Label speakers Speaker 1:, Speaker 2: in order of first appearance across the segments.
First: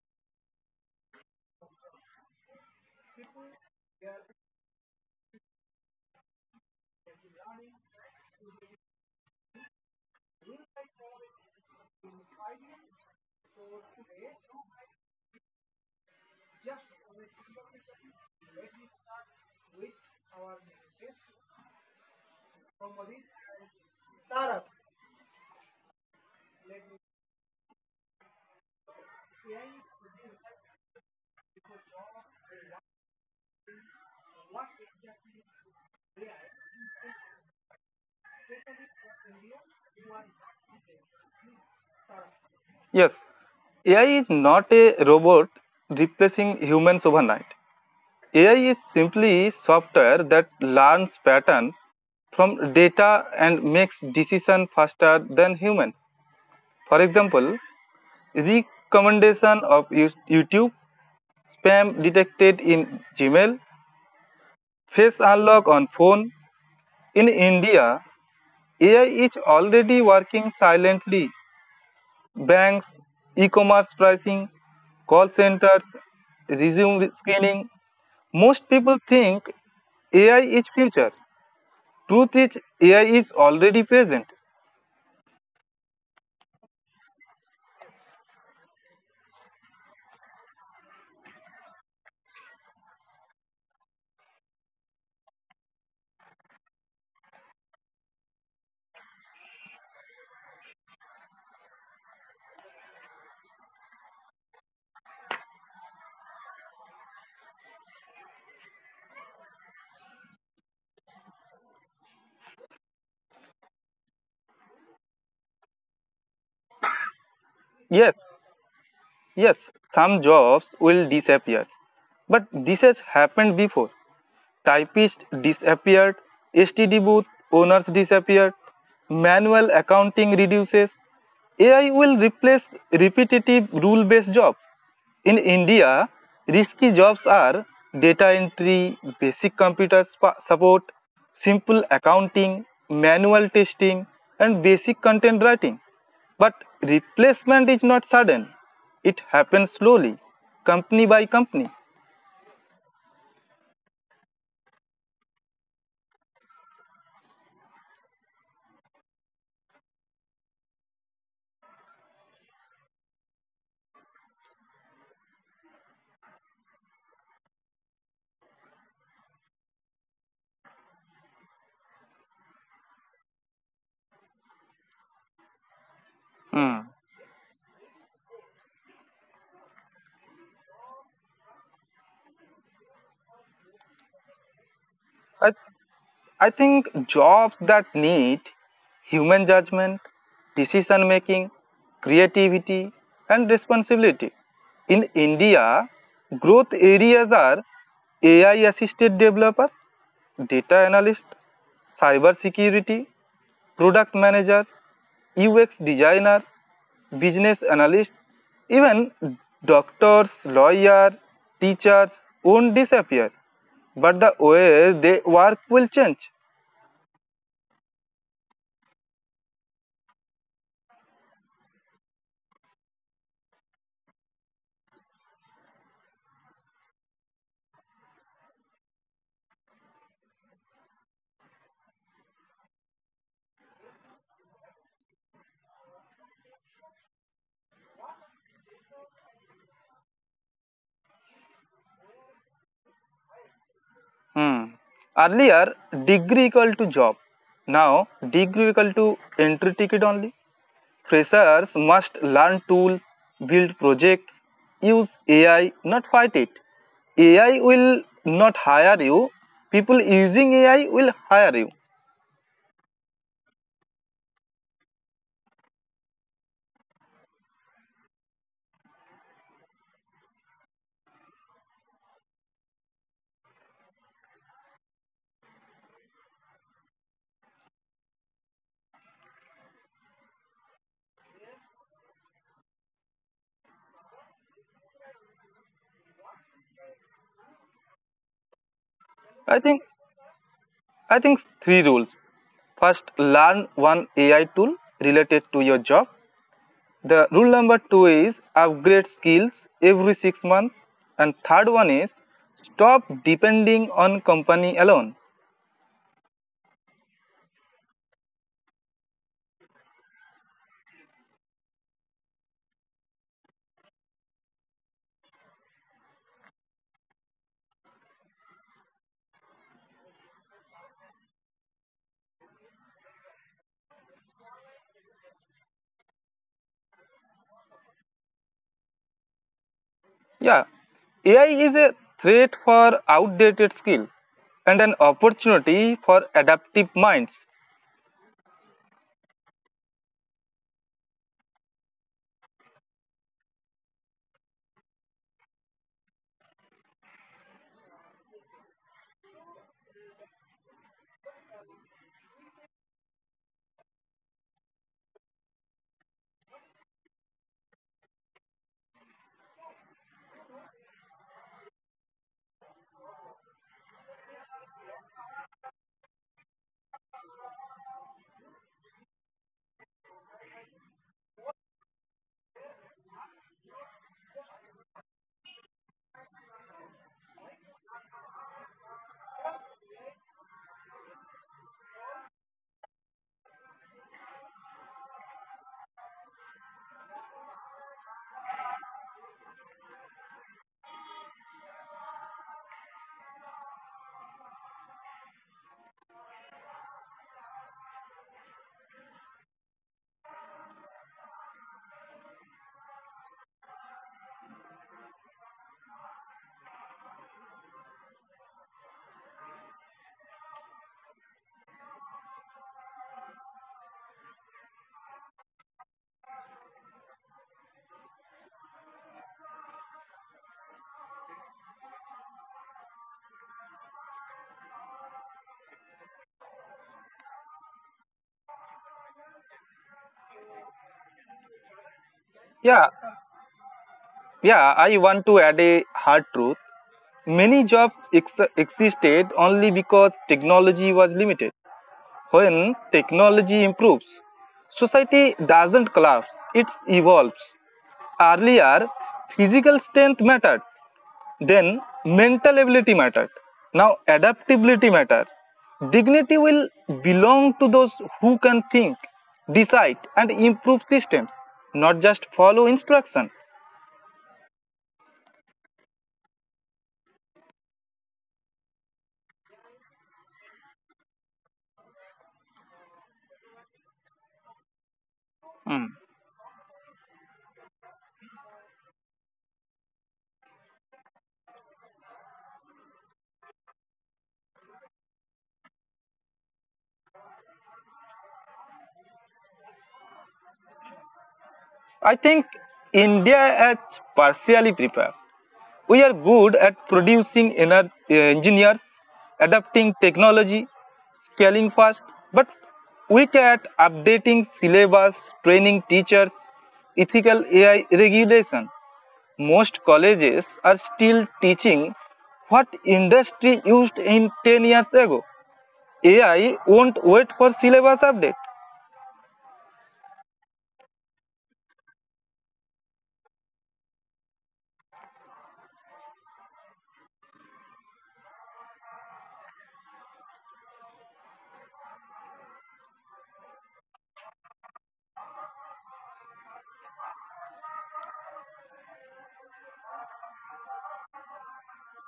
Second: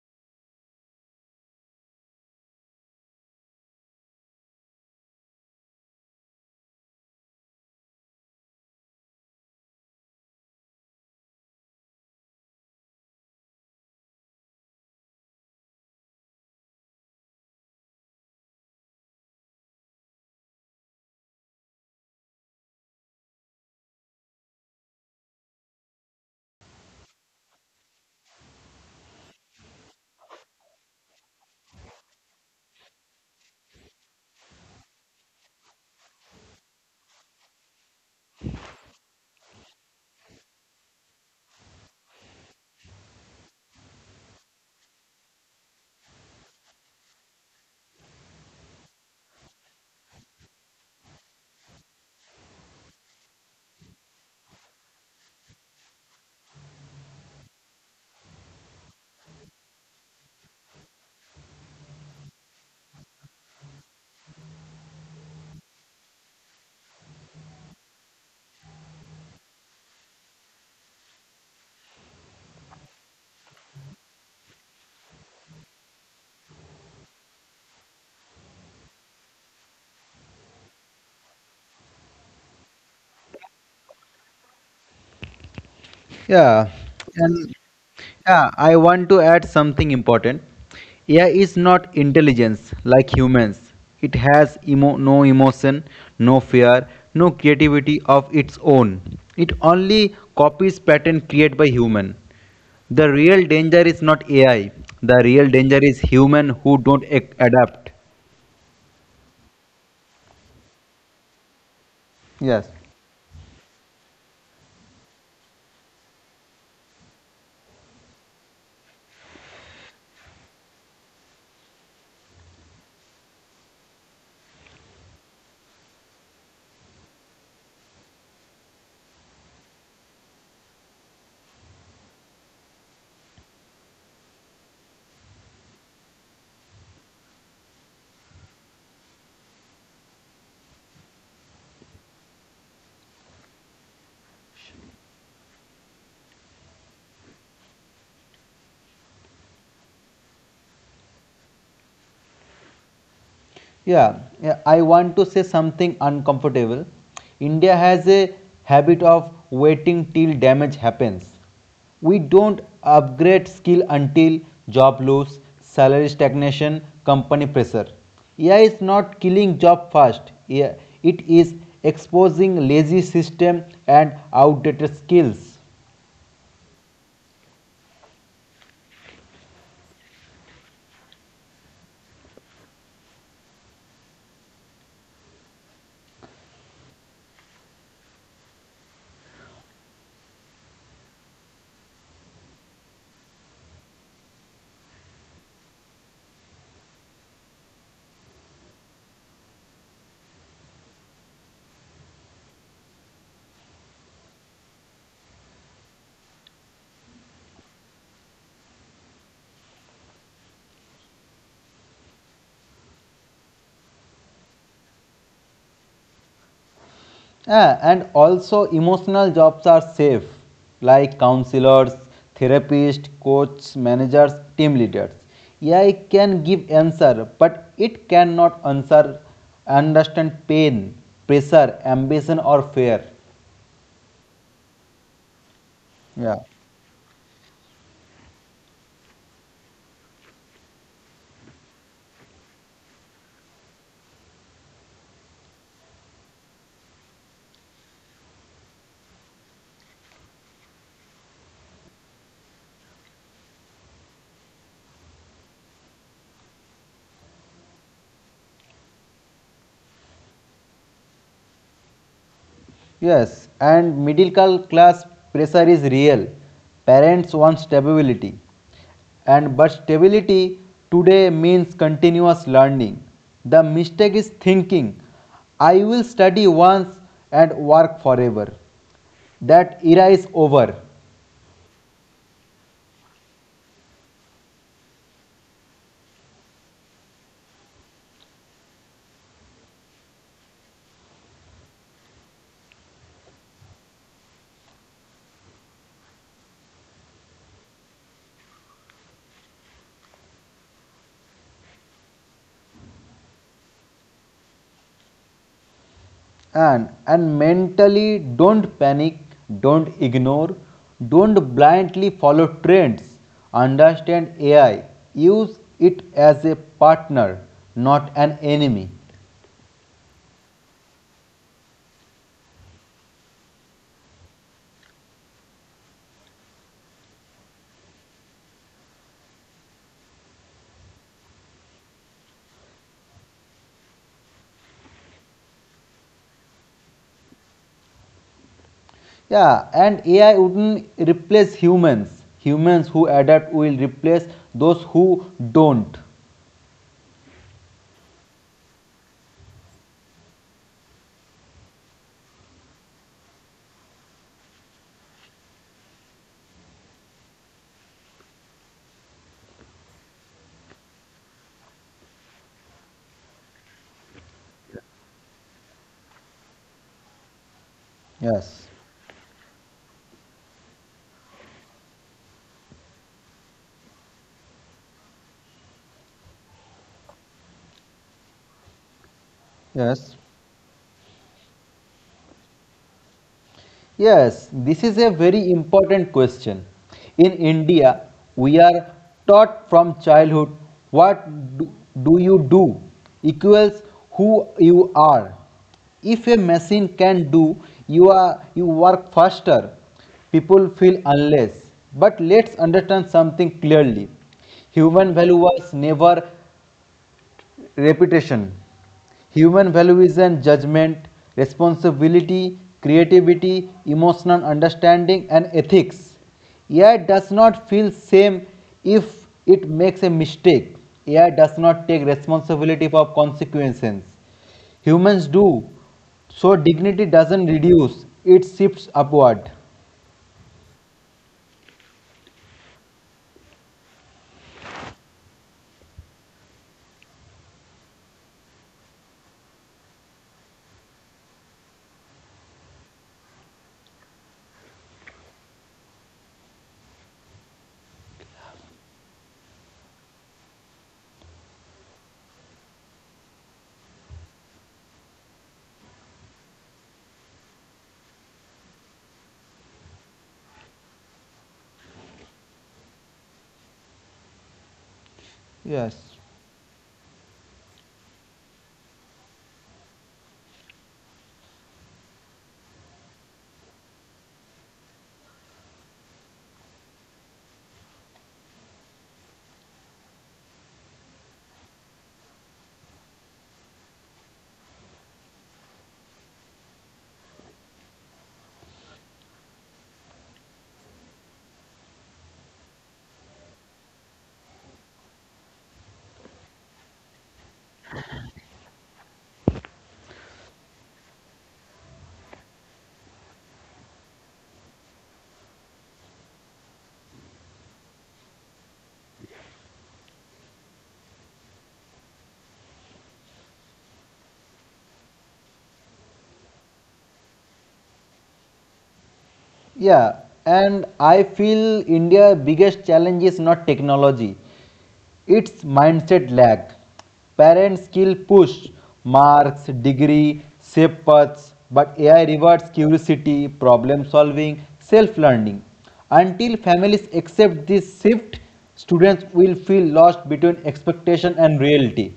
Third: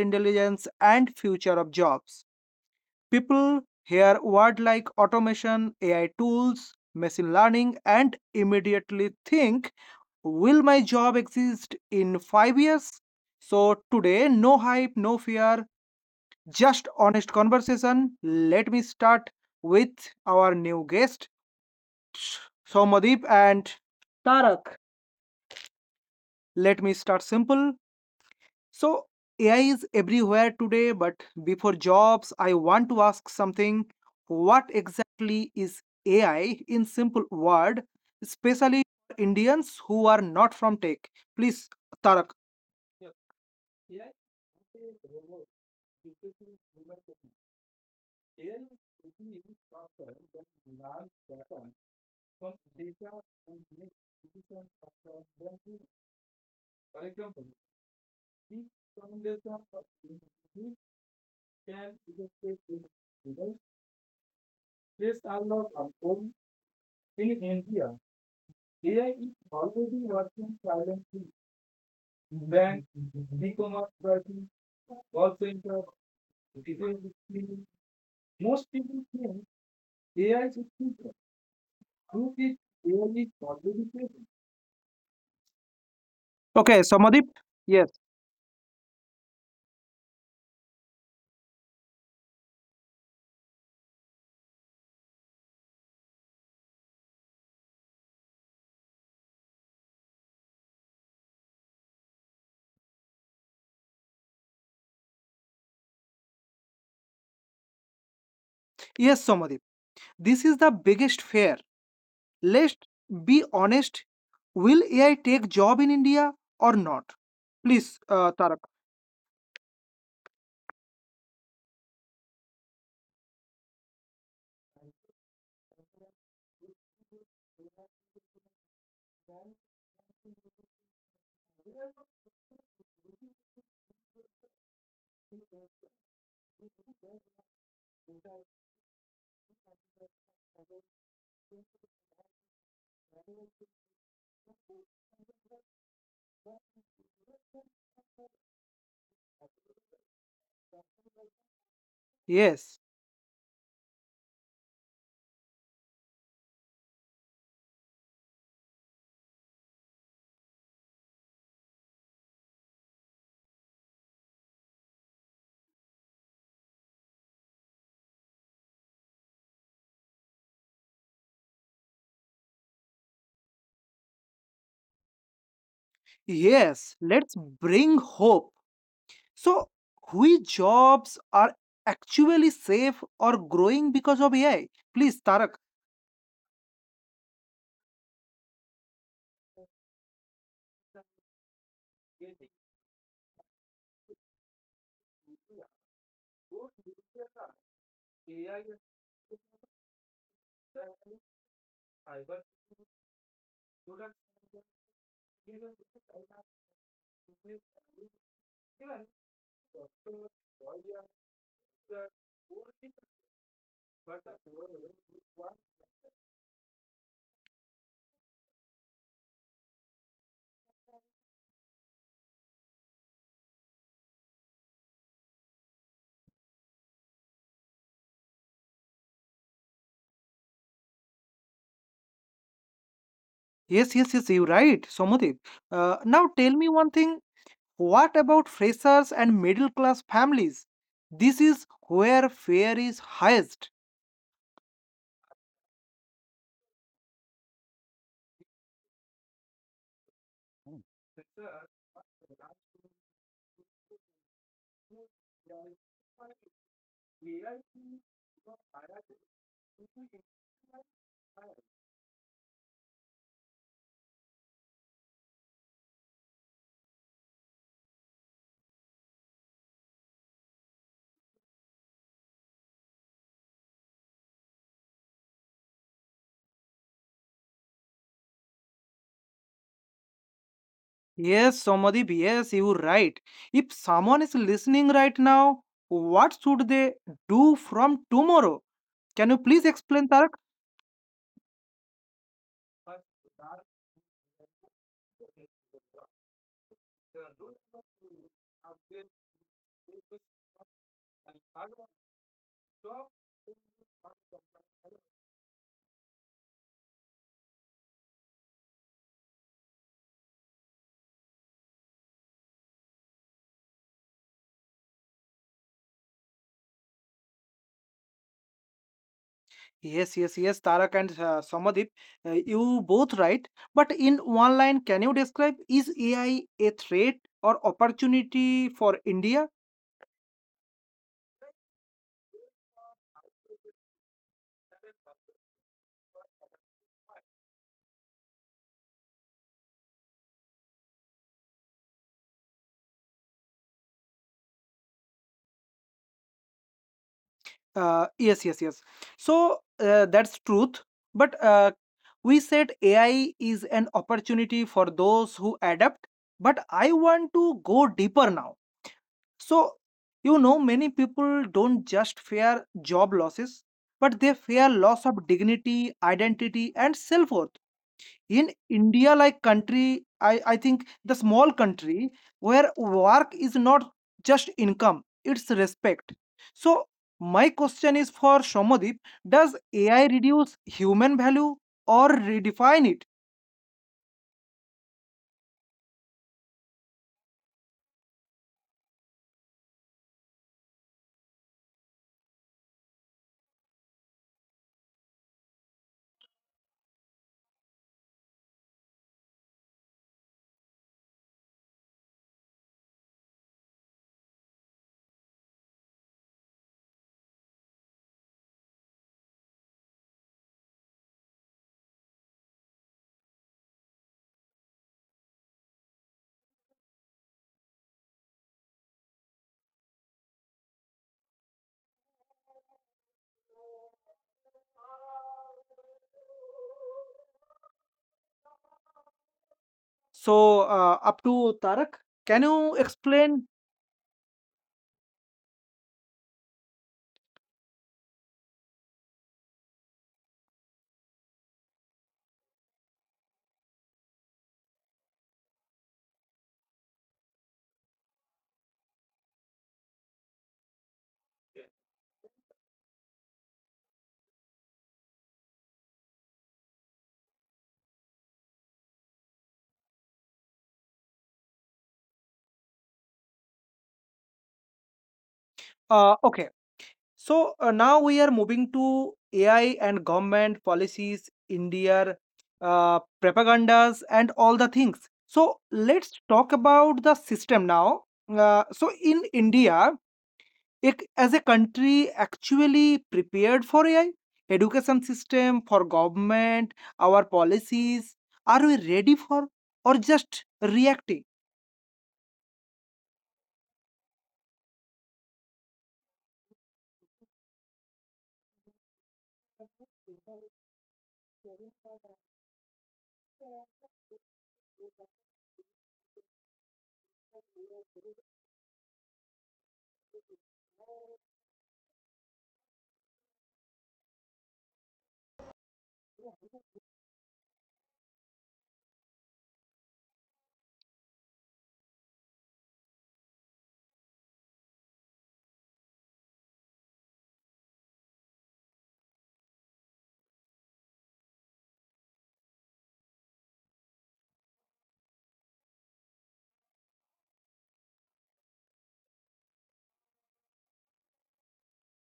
Speaker 1: intelligence and future of jobs. People hear words like automation, AI tools, machine learning, and immediately think, will my job exist in 5 years? So today, no hype, no fear, just honest conversation. Let me start with our new guest. Somadeep and Tarak. Let me start simple. So AI is everywhere today, but before jobs, I want to ask something. What exactly is AI in simple word, especially for Indians who are not from tech? Please, Tarak.
Speaker 2: Yes, AI is not a robot replacing humans overnight. AI is simply software that learns pattern from data and makes decision faster than humans. For example, recommendation of YouTube, spam detected in Gmail, face unlock on phone. In India, AI is already working silently banks, e-commerce pricing, call centers, resume scanning. Most people think AI is future. Truth is AI is already present.
Speaker 3: Yeah,
Speaker 1: Okay, Somadeep.
Speaker 3: and
Speaker 1: Yes.
Speaker 3: yeah, I want to add something important. AI is not intelligence like humans. It has no emotion, no fear, no creativity of its own. It only copies pattern created by human. The real danger is not AI. The real danger is human who don't adapt.
Speaker 1: Yes, Somadeep. This is the biggest fear.
Speaker 3: Yes.
Speaker 1: Let's be honest. Will AI take job in India or not? Please,
Speaker 2: Yes,
Speaker 1: Tarak.
Speaker 2: yes, some jobs will disappear. But this has happened before. Typist disappeared. STD booth owners disappeared. Manual accounting reduces. AI will replace repetitive rule based jobs. In India, risky jobs are data entry, basic computer support, simple accounting, manual testing, and basic content writing. But replacement is not sudden, it happens slowly, company by company.
Speaker 1: Yes,
Speaker 3: Yeah, I want to say something uncomfortable. India has a habit of waiting till damage happens. We don't upgrade skill until job loss, salary stagnation, company pressure. AI is not killing job fast. Yeah, it is exposing lazy system and outdated skills.
Speaker 2: Hmm.
Speaker 1: yes, let's bring hope. So, which jobs are actually safe or growing because of AI? Please, Tarak.
Speaker 2: I, I think jobs that need human judgment, decision making, creativity, and responsibility. In India, growth areas are AI assisted developer, data analyst, cyber security, product manager, UX designer, business analyst, even doctors, lawyers, teachers won't disappear, but the way they work will change.
Speaker 3: Yeah, and also emotional jobs are safe, like counselors, therapists, coaches, managers, team leaders. AI can give answer, but it cannot answer, understand pain, pressure, ambition, or fear.
Speaker 1: Yes, yes, yes, you're right, Somodip. Now
Speaker 3: Yeah.
Speaker 1: tell me one thing. What about freshers and middle class families? This is where fare is highest.
Speaker 2: Hmm. Earlier, degree equal to job. Now, degree equal to entry ticket only.
Speaker 1: Hmm.
Speaker 2: Freshers must learn tools, build projects, use AI, not fight it. AI will not hire you. People using AI will hire you.
Speaker 3: Yes, and middle class pressure is real. Parents want stability. And but stability today means continuous learning. The mistake is thinking I will study once and work forever. That era is over.
Speaker 1: Yes, Somadip, yes, you're right. If someone is listening right now, what should they do from tomorrow? Can you
Speaker 2: I
Speaker 1: please
Speaker 2: think
Speaker 1: explain, Tarak?
Speaker 2: I think 3 rules. First, learn one AI tool related to your job. The rule number two is upgrade skills every 6 months, and third one is stop depending on company alone.
Speaker 3: And mentally, don't panic, don't ignore, don't blindly follow trends. Understand AI, use it as a partner, not an enemy.
Speaker 1: Yes, yes, yes, Tarak and Samadip, you both right. But in one line, can you describe is AI a threat or opportunity for India?
Speaker 2: Yeah, AI is a threat for outdated skill and an opportunity for adaptive minds.
Speaker 3: Yeah, and AI wouldn't replace humans. Humans who adapt will replace those who don't.
Speaker 1: Yes, yes, yes. So that's truth. But we said AI is an opportunity for those who adapt. But I want to go deeper now. So, many people don't just fear job losses, but they fear loss of dignity, identity, and self worth in
Speaker 3: Yes.
Speaker 1: india like country I think the small country where work is not just income, it's respect. So, my question is for shomadip, does ai
Speaker 3: Yes.
Speaker 1: reduce human value or redefine it?
Speaker 3: Yes, this is a very important question. In India, we are taught from childhood what do, do you do equals who you are. If a machine can do, you are you work faster. People feel unless. But let's understand something clearly. Human value was never reputation. Human values and judgment, responsibility, creativity, emotional understanding and ethics. AI does not feel same if it makes a mistake. AI does not take responsibility for consequences. Humans do. So dignity doesn't reduce, it shifts upward.
Speaker 1: So up to tarak, can you
Speaker 2: Yeah,
Speaker 1: explain
Speaker 2: yeah, I want to add a hard truth. Many jobs existed only because technology was limited. When technology improves, society doesn't collapse, it evolves. Earlier, physical strength mattered, then mental ability mattered. Now, adaptability matters. Dignity will belong to those who can think, decide, and improve systems, not just follow instruction.
Speaker 3: Yes.
Speaker 1: okay. So now we are moving to AI and government policies, India, propagandas, and all the things. So
Speaker 2: Mm.
Speaker 1: let's talk about the system now. So in India, it, as a country, actually prepared for AI, education system for government, our policies. Are we ready for or just reacting?
Speaker 2: I think India has partially prepared. We are good at producing engineers, adapting technology, scaling fast, but weak at updating syllabus, training teachers, ethical AI regulation. Most colleges are still teaching what industry used in 10 years ago. AI won't wait for syllabus update.
Speaker 3: Yeah, and I feel India's biggest challenge is not technology. It's mindset lag. Parents still push marks, degree, shape paths, but AI rewards curiosity, problem solving, self learning. Until families accept this shift, students will feel lost between expectation and reality.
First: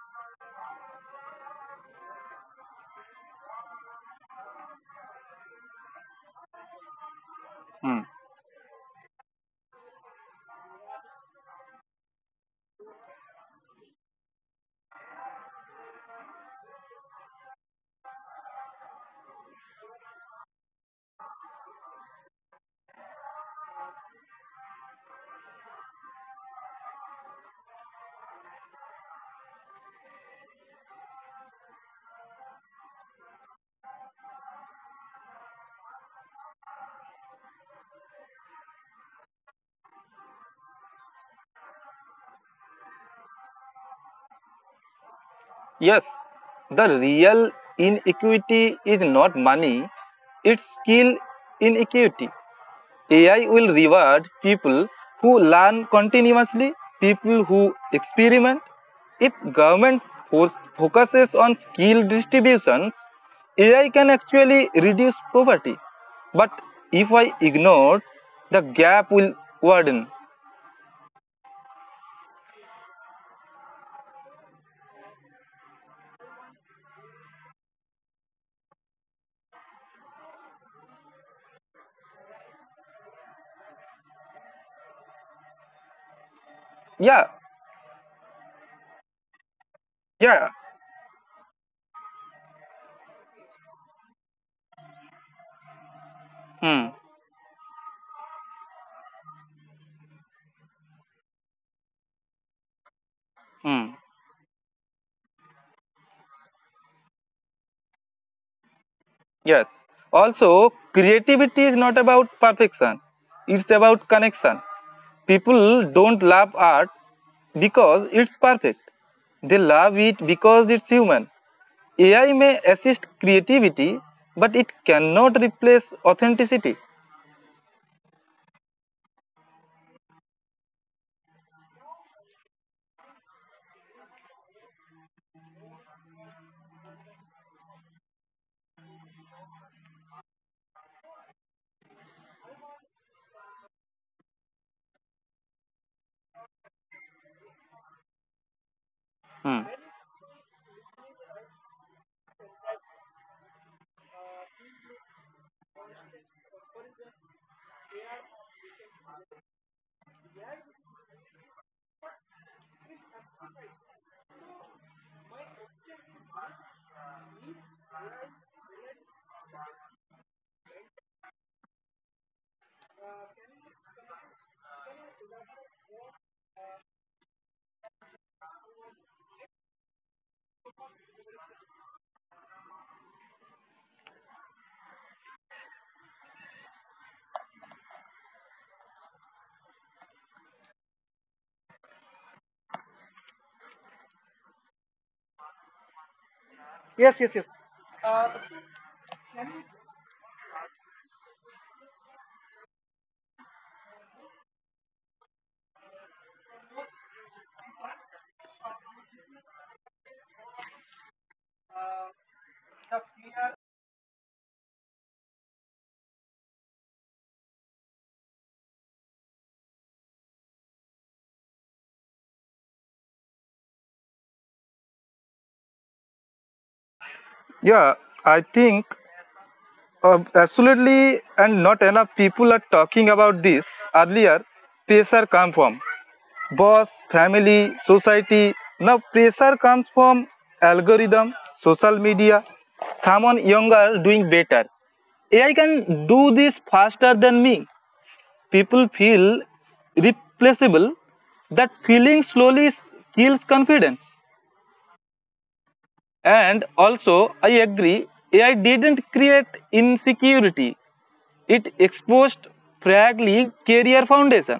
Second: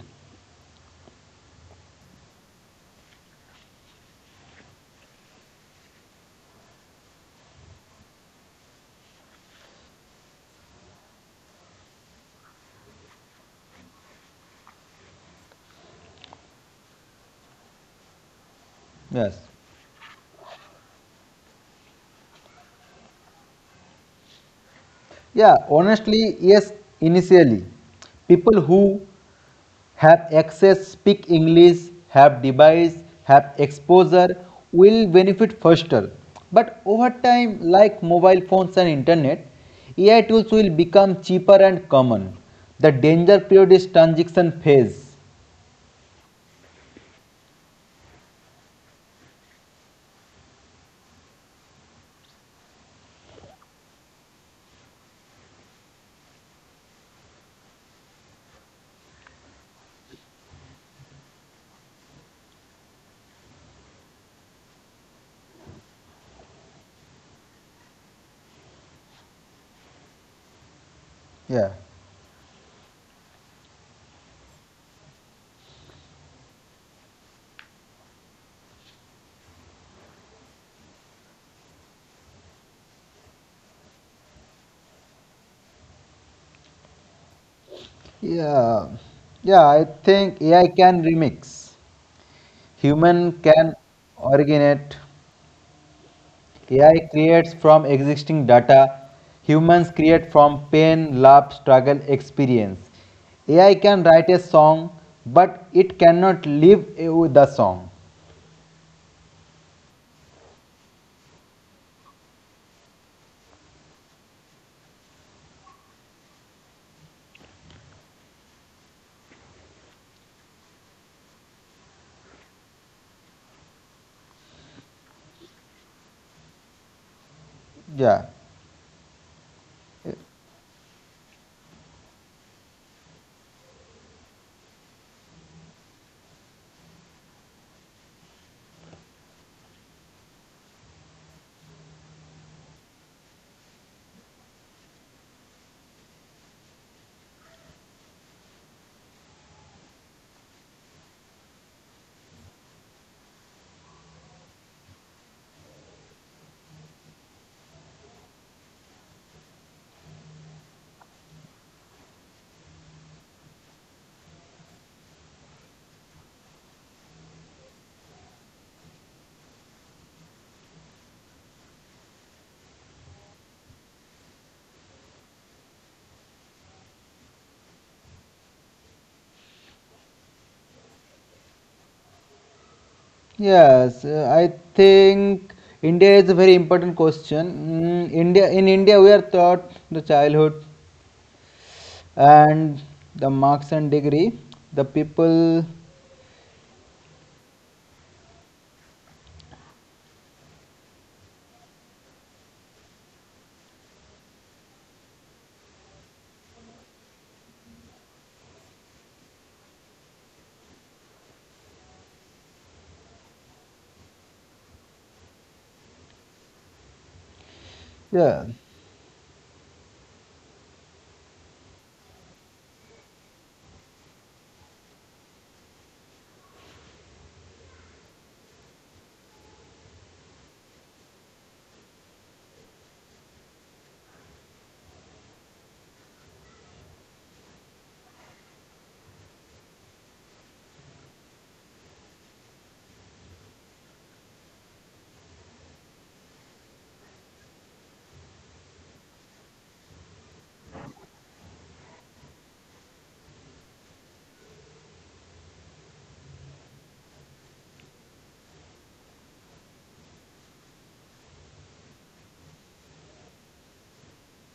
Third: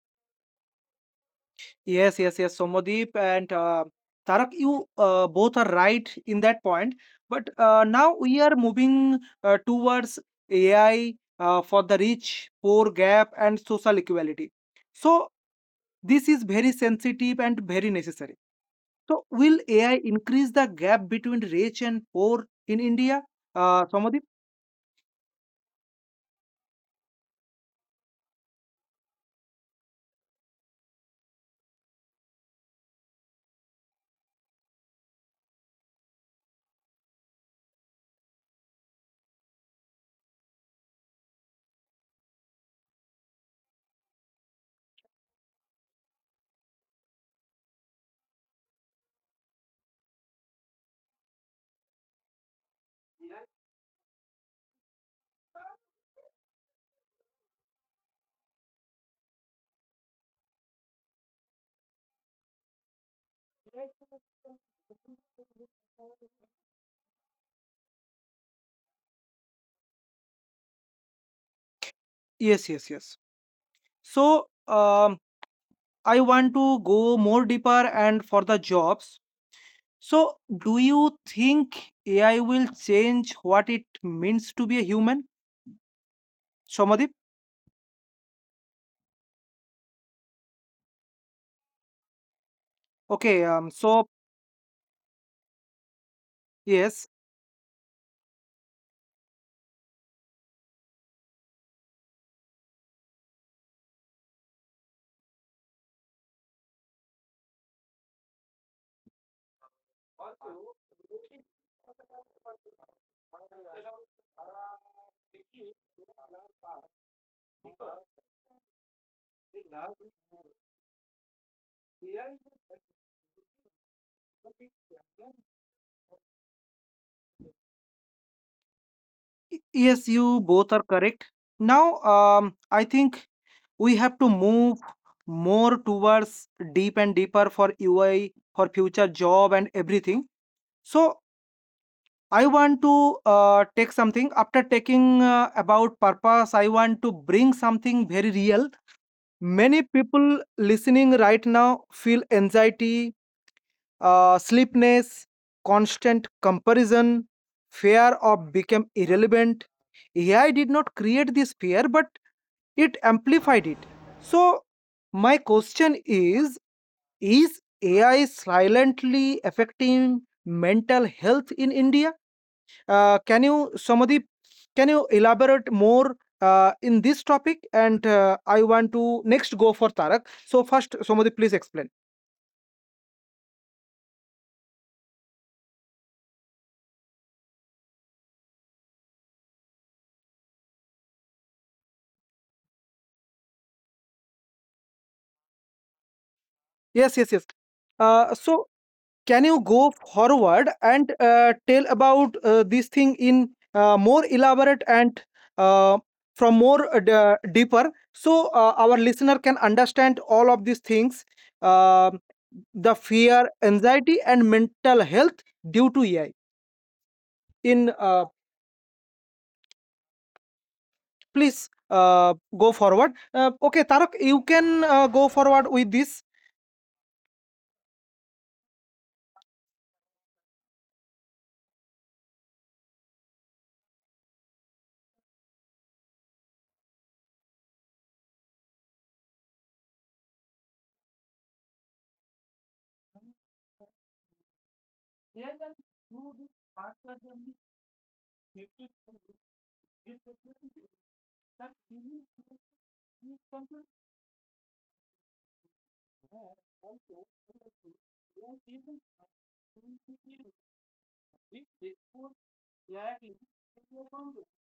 Speaker 1: Yes, yes, yes. Somadeep and Tarak, you both are right in that point. But
Speaker 2: Hmm.
Speaker 1: now we are moving towards AI for the rich, poor gap, and social equality. So this is very sensitive and very necessary. So
Speaker 3: Yes.
Speaker 1: will AI increase the gap between rich and poor in India, Somadeep?
Speaker 3: Yeah, honestly, yes, initially. People who have access, speak English, have device, have exposure will benefit faster. But over time, like mobile phones and internet, AI tools will become cheaper and common. The danger period is transition phase.
Speaker 2: Yes, the real inequity is not money, it's skill inequity. AI will reward people who learn continuously, people who experiment. If government focuses on skill distributions, AI can actually reduce poverty. But if I ignore, the gap will widen.
Speaker 3: Yeah.
Speaker 1: Yes, yes, yes. So I want to go more deeper and for the jobs. So, do you think AI will change what it means to be a human? Shomadip?
Speaker 2: Yeah,
Speaker 3: Yeah. Yeah, I think
Speaker 2: yeah.
Speaker 3: AI can remix. Human
Speaker 1: Okay,
Speaker 3: can
Speaker 1: so
Speaker 3: originate.
Speaker 2: Hmm.
Speaker 3: AI
Speaker 1: yes,
Speaker 3: creates from existing data, humans create from pain, love, struggle, experience. AI
Speaker 2: Hmm.
Speaker 3: can write a song, but it cannot live with the song.
Speaker 2: Yes. Also, creativity is not about perfection, it's about connection. People don't love art because it's perfect, they love it because it's human. AI may assist creativity, but it cannot replace authenticity.
Speaker 3: Yeah.
Speaker 1: yes, you both are correct. Now, I think we have to move more towards deep and deeper for UI for future job and everything. So I want to take something after taking about purpose. I want to bring something very real.
Speaker 2: Hmm.
Speaker 1: Many people listening right now feel anxiety, sleepness, constant comparison, fear of become irrelevant. AI did not create this fear, but it amplified it. So, my question is AI silently affecting mental health in India? Can you, Samadip, can you elaborate more in this topic? And I want to next go for Tarak. So, first, Samadip, please explain.
Speaker 3: Yes, I think India is a very important question. India, in India we are taught the childhood and the marks and degree. The people,
Speaker 1: Yes,
Speaker 2: Yes,
Speaker 1: yes,
Speaker 2: yes, yes.
Speaker 1: yes. So, can you go forward and tell about this thing in more elaborate and uh, from more deeper, so our listener can understand all of these things, uh, the fear anxiety and mental health due to ai in
Speaker 3: yeah,
Speaker 1: please go forward okay tarak, you can go forward with
Speaker 2: Yeah, I think absolutely, and not enough people are talking about this earlier. Pressure come from boss, family, society. Now pressure comes from algorithm, social media, someone younger doing better. AI can do this faster than me. People feel
Speaker 1: this
Speaker 2: replaceable. That
Speaker 1: that even
Speaker 2: feeling slowly kills
Speaker 1: these functions
Speaker 2: confidence.
Speaker 1: were
Speaker 2: And
Speaker 1: also
Speaker 2: also, I
Speaker 1: understood
Speaker 2: agree, AI
Speaker 1: was even
Speaker 2: didn't create
Speaker 1: with
Speaker 2: insecurity. It
Speaker 1: this for
Speaker 2: exposed fragile career foundation.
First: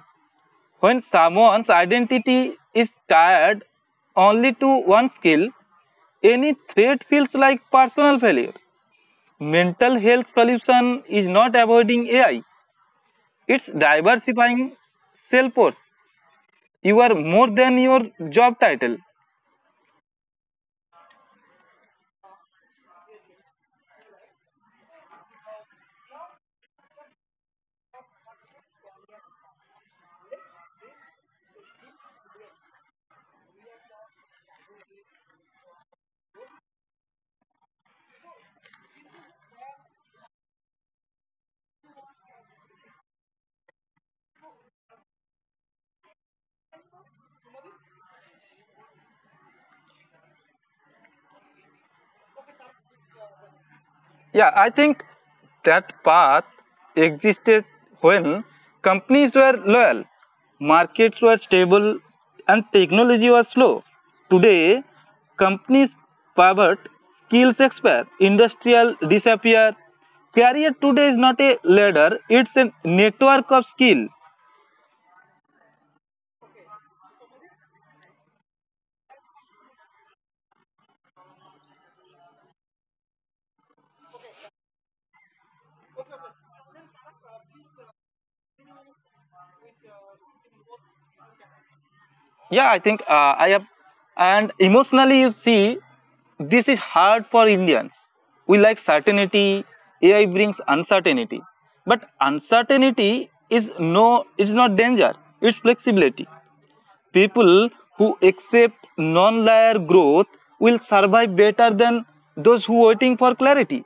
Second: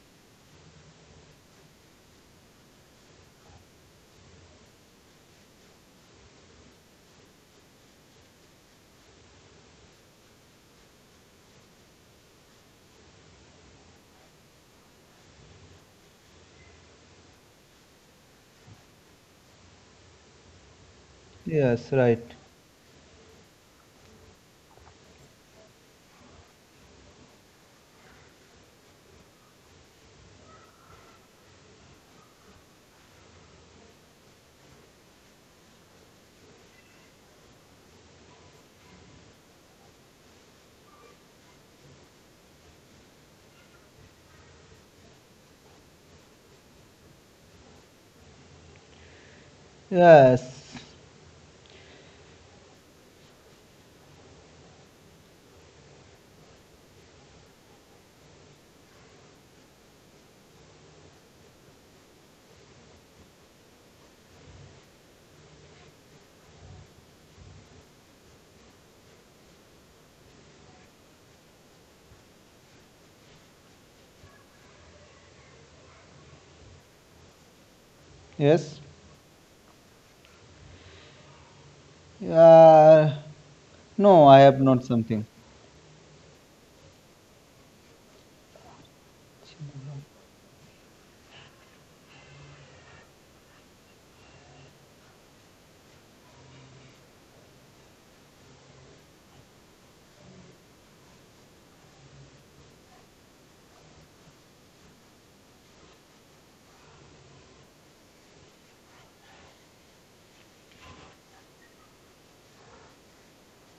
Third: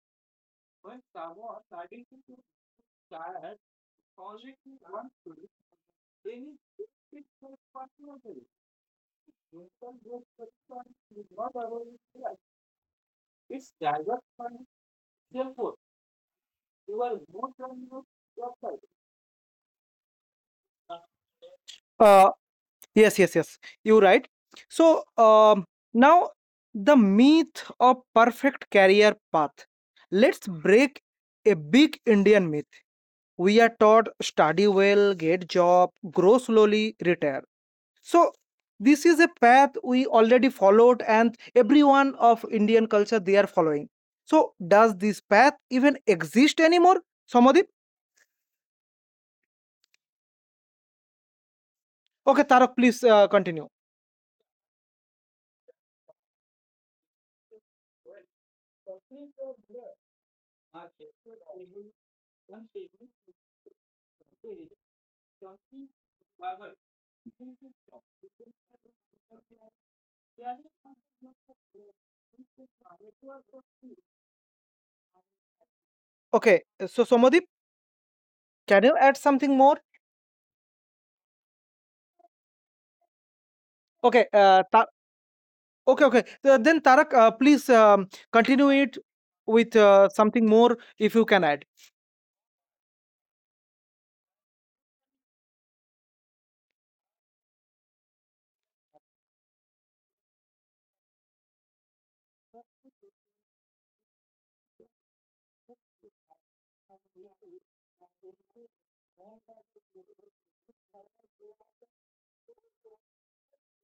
Speaker 2: When someone's identity is tied only to one skill, any threat
Speaker 1: fixed
Speaker 2: feels like
Speaker 1: particular
Speaker 2: personal
Speaker 1: value.
Speaker 2: failure. Mental health solution is not avoiding AI. It's diversifying self-worth. You are more than your job title.
Speaker 3: yes, right,
Speaker 1: Uh, yes, yes, yes. You're right. So now the myth of perfect career path. Let's break a big Indian myth. We are taught study well, get job, grow slowly, retire. So this is a path we already followed and everyone of indian culture they are following. So does this path even exist anymore, somadip?
Speaker 3: yes,
Speaker 1: Okay, tarak, please continue.
Speaker 2: Yeah, I think that path existed when companies were loyal, markets were stable, and technology was slow. Today, companies pivot, skills expire, industrial disappear. Career today is not a ladder, it's a network of skill.
Speaker 1: Okay, so somadip,
Speaker 3: yes.
Speaker 1: can you add something more?
Speaker 3: Uh, no,
Speaker 1: Okay
Speaker 3: I have not something.
Speaker 1: Okay, okay. Then tarak, please continue it with something more if you can add.
Speaker 2: Yeah, I think I have and emotionally you see, this is hard for Indians. We like certainty. AI brings uncertainty, but uncertainty is it's not danger, it's flexibility. People who accept non-linear growth will survive better than those who waiting for clarity.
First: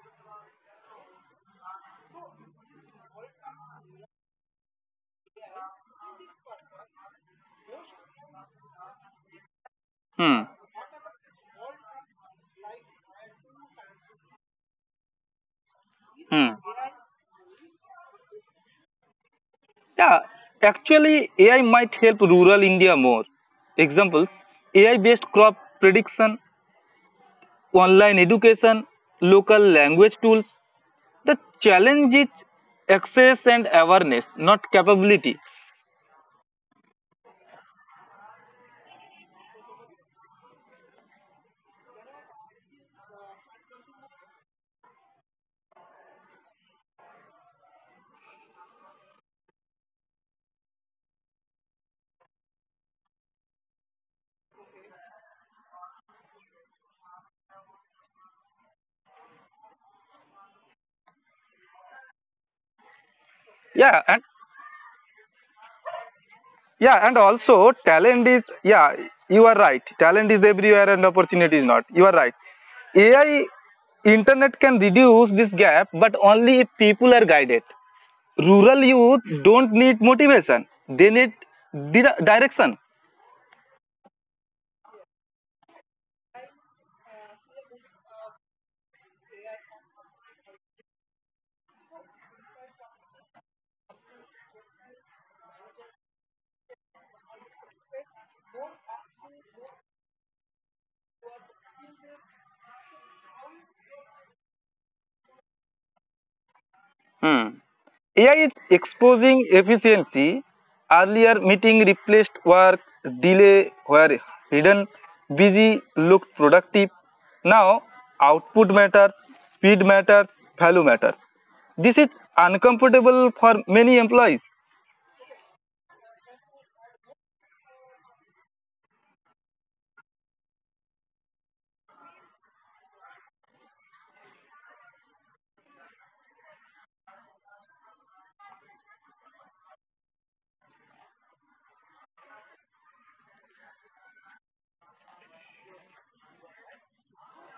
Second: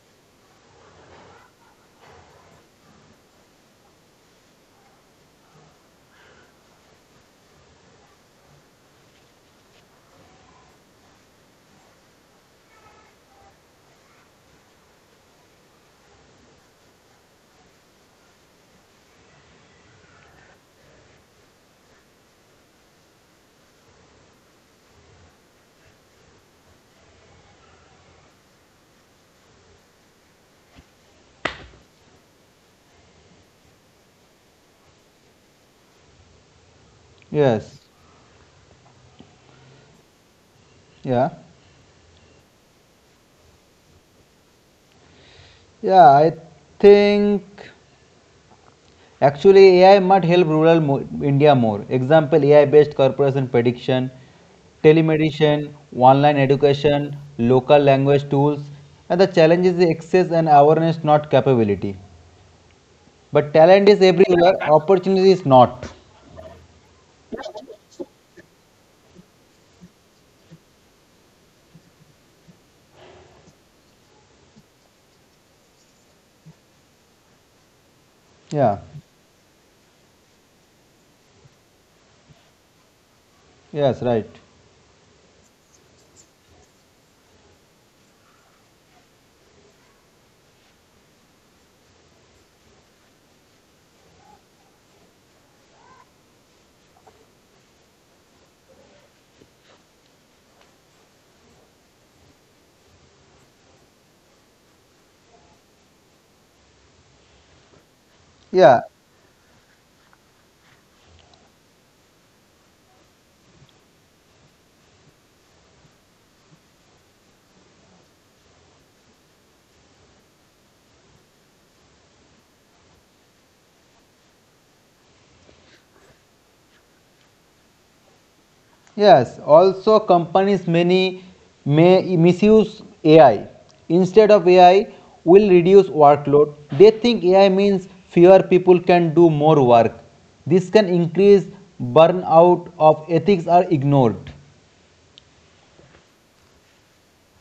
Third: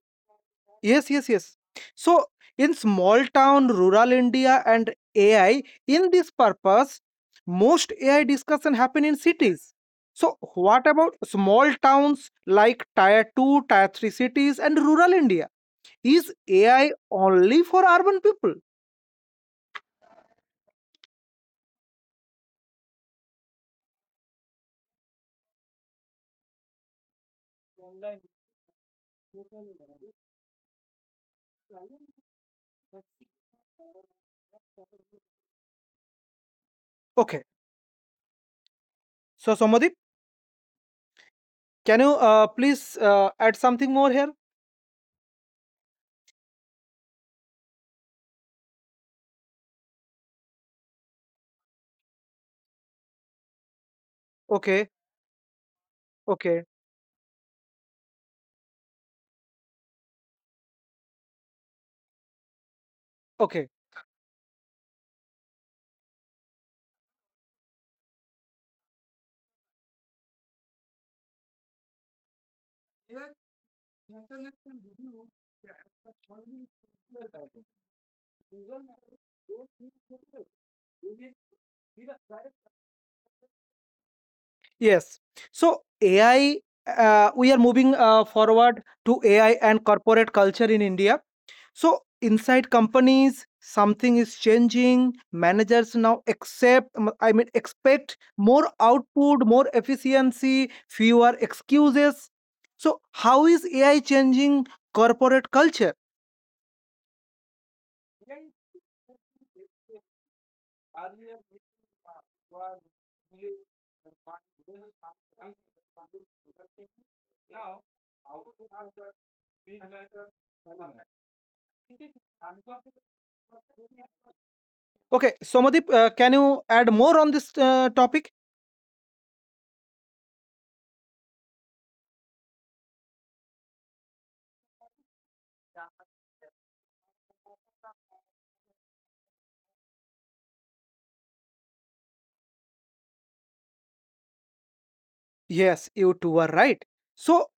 Speaker 1: Yes, yes, yes. So in small town, rural India and AI, in this purpose, most AI discussion happen in cities. So
Speaker 2: hmm.
Speaker 1: what about small towns like tier 2, tier 3 cities and rural India? Is
Speaker 2: Hmm.
Speaker 1: AI only for urban people?
Speaker 2: Yeah, actually AI might help rural India more. Examples, AI based crop prediction, online education, local language tools. The challenge is access and awareness, not capability.
Speaker 1: Okay.
Speaker 3: Yes.
Speaker 1: So Somadip,
Speaker 3: Yeah.
Speaker 1: can you, please, add something more here?
Speaker 3: Yeah, I think actually AI might help India more. Example, AI-based corporation prediction,
Speaker 1: Okay,
Speaker 3: telemedicine, online
Speaker 1: okay,
Speaker 3: education, local language tools, and the challenge is the access and awareness, not capability. But
Speaker 1: okay.
Speaker 3: talent is
Speaker 2: Yeah, and
Speaker 3: everywhere, opportunity is not.
Speaker 2: yeah, and also talent is, yeah, you are right. Talent is everywhere and opportunity is not. You are right. AI internet can reduce this gap, but only if people are guided.
Speaker 3: Yeah.
Speaker 2: Rural youth don't need motivation; they need direction.
Speaker 3: Yes, right.
Speaker 1: Yes. So AI, we are moving forward to AI and corporate culture in India. So inside companies, something is changing. Managers now accept, I mean, expect more output, more efficiency, fewer excuses. So how is AI changing corporate culture?
Speaker 2: Hmm. AI is
Speaker 3: Yeah,
Speaker 2: exposing efficiency. Earlier meeting replaced work, delay were hidden, busy looked productive. Now output matters, speed matters, value matters. This is uncomfortable for many employees.
Speaker 1: Okay, Somadip, can you add more on this topic?
Speaker 3: yes, also companies many may misuse AI. Instead of AI, will reduce workload. They think AI means fewer people can do more work. This can increase burnout of ethics are ignored.
Speaker 1: Yes, you two are right. So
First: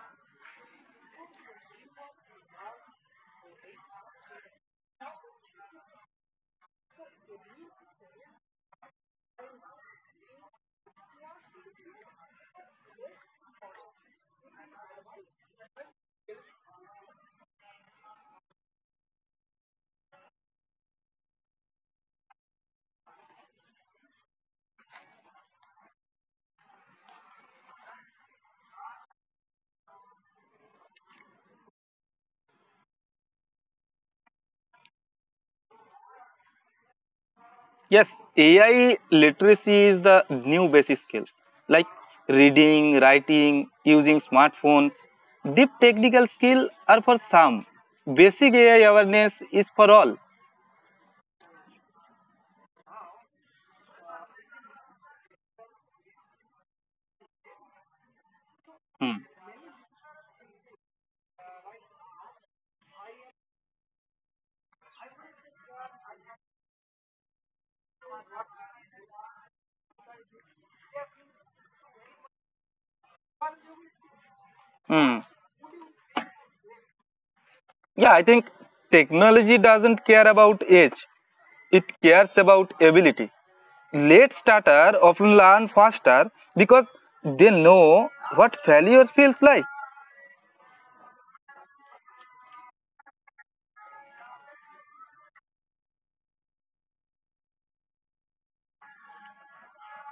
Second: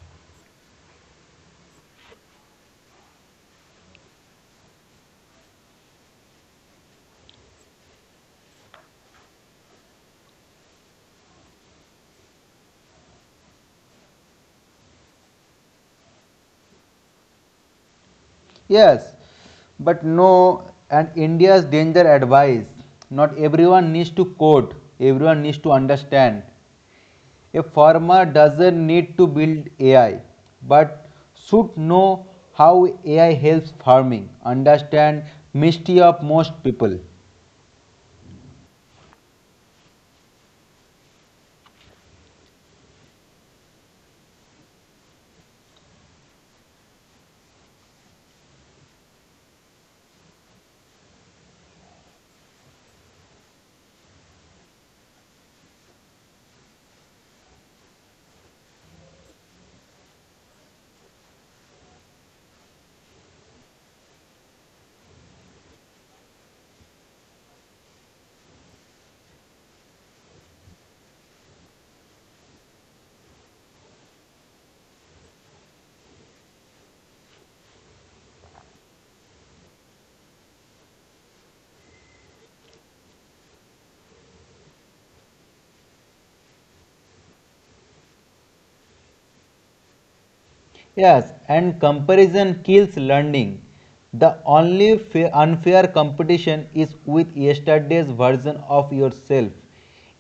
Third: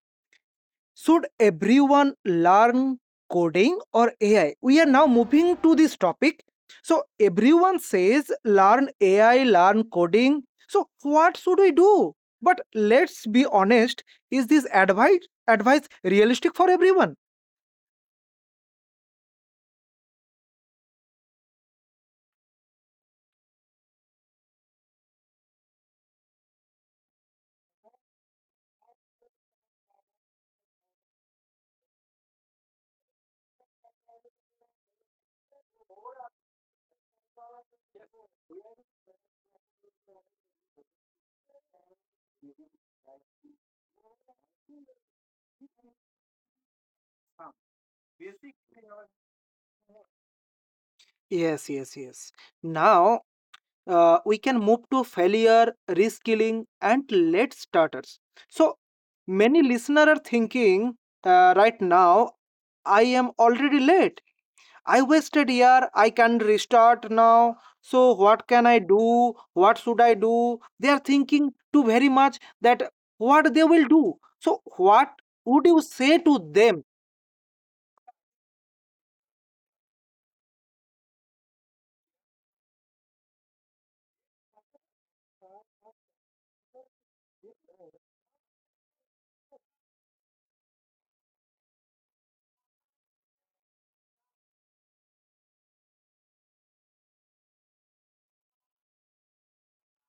Speaker 1: should everyone learn coding or AI? We are now moving to this topic. So, everyone says learn AI, learn coding. So, what should we do? But let's be honest, is this advice realistic for everyone?
Speaker 3: Yes, but no, and India's danger advice. Not everyone needs to code, everyone needs to understand. A farmer doesn't need to build AI, but should know how AI helps farming, understand mystery of most people.
Speaker 2: Yes, AI literacy is the new basic skill, like reading, writing, using smartphones. Deep technical skill are for some. Basic AI awareness is for all.
Speaker 1: Yes, yes, yes. Now we can move to failure, reskilling, and late starters. So
Speaker 2: Hmm.
Speaker 1: many listener are thinking right now, I am already late. I wasted year. I can restart now. So what can I do? What should I do? They are thinking too very much that what they will do. So what
Speaker 2: Hmm.
Speaker 1: would you say to them?
Speaker 2: Yeah, I think technology doesn't care about age. It cares about ability. Late starter often learn faster because they know what failure feels like.
Speaker 3: Yes, and comparison kills learning. The only unfair competition is with yesterday's version of yourself.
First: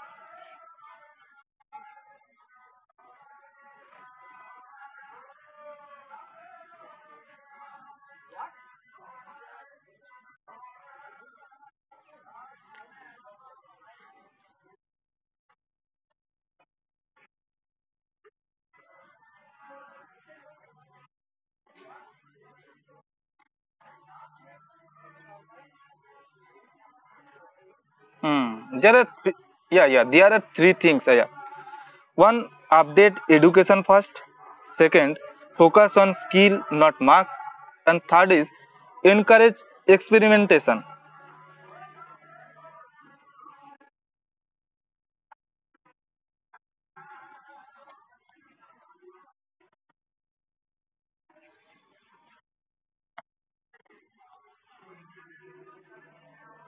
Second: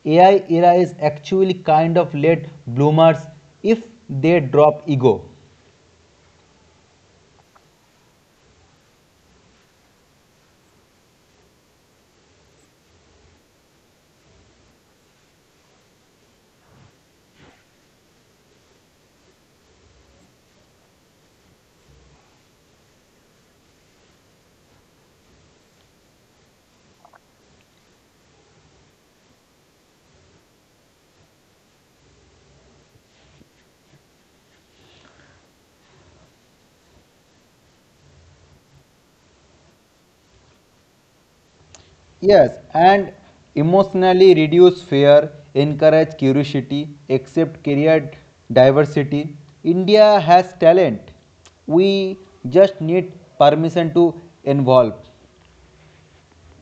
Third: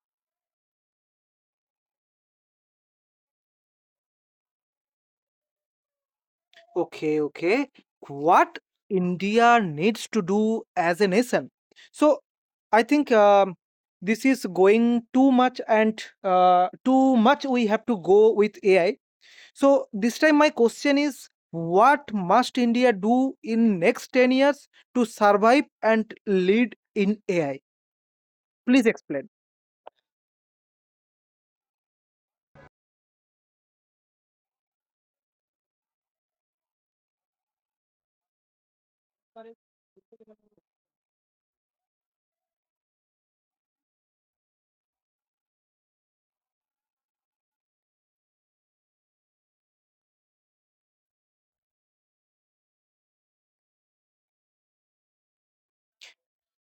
Speaker 3: AI era is actually kind of late bloomers if they drop ego.
Speaker 1: Okay, okay. What India needs to do as a nation. So I think this is going too much and too much we have to go with AI. So this time my question is what must India do in next 10 years to survive and lead in AI?
Speaker 2: Hmm.
Speaker 1: Please
Speaker 2: There are
Speaker 1: explain.
Speaker 2: th- yeah, yeah, there are 3 things. Yeah. Yeah. One, update education first. Second, focus on skill, not marks. And third is encourage experimentation.
Speaker 3: Yes, and emotionally reduce fear, encourage curiosity, accept career diversity. India has talent. We just need permission to involve.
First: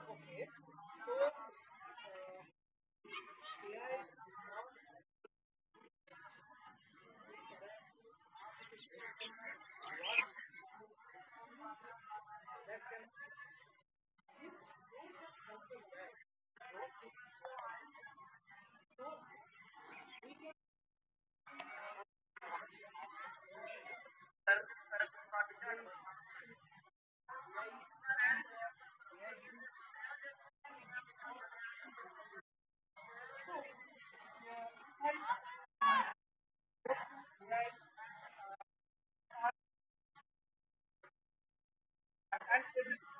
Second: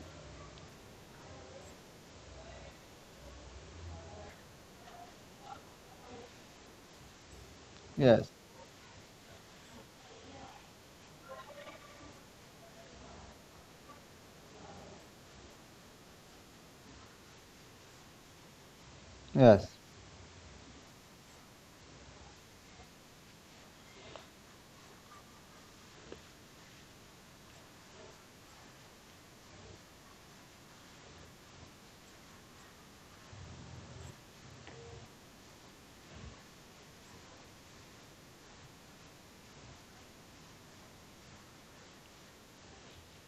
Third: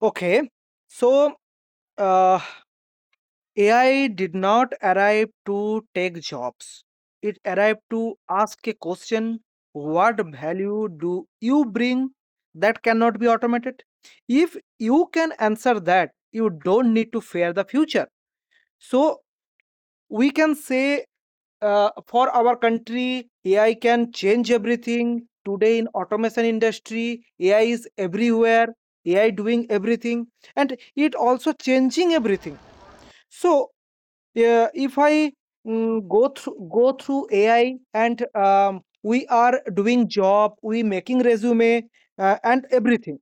Speaker 1: Okay. So uh, AI did not arrive to take jobs. It arrived to
Speaker 3: Yes,
Speaker 1: ask a question. What value do you bring that cannot be automated? If you can answer that, you don't need to fear the future. So,
Speaker 3: yes,
Speaker 1: we can say for our country, AI can change everything. Today, in automation industry, AI is everywhere. AI doing everything, and it also changing everything. So yeah, if I go through AI and we are doing job, we making resume and everything.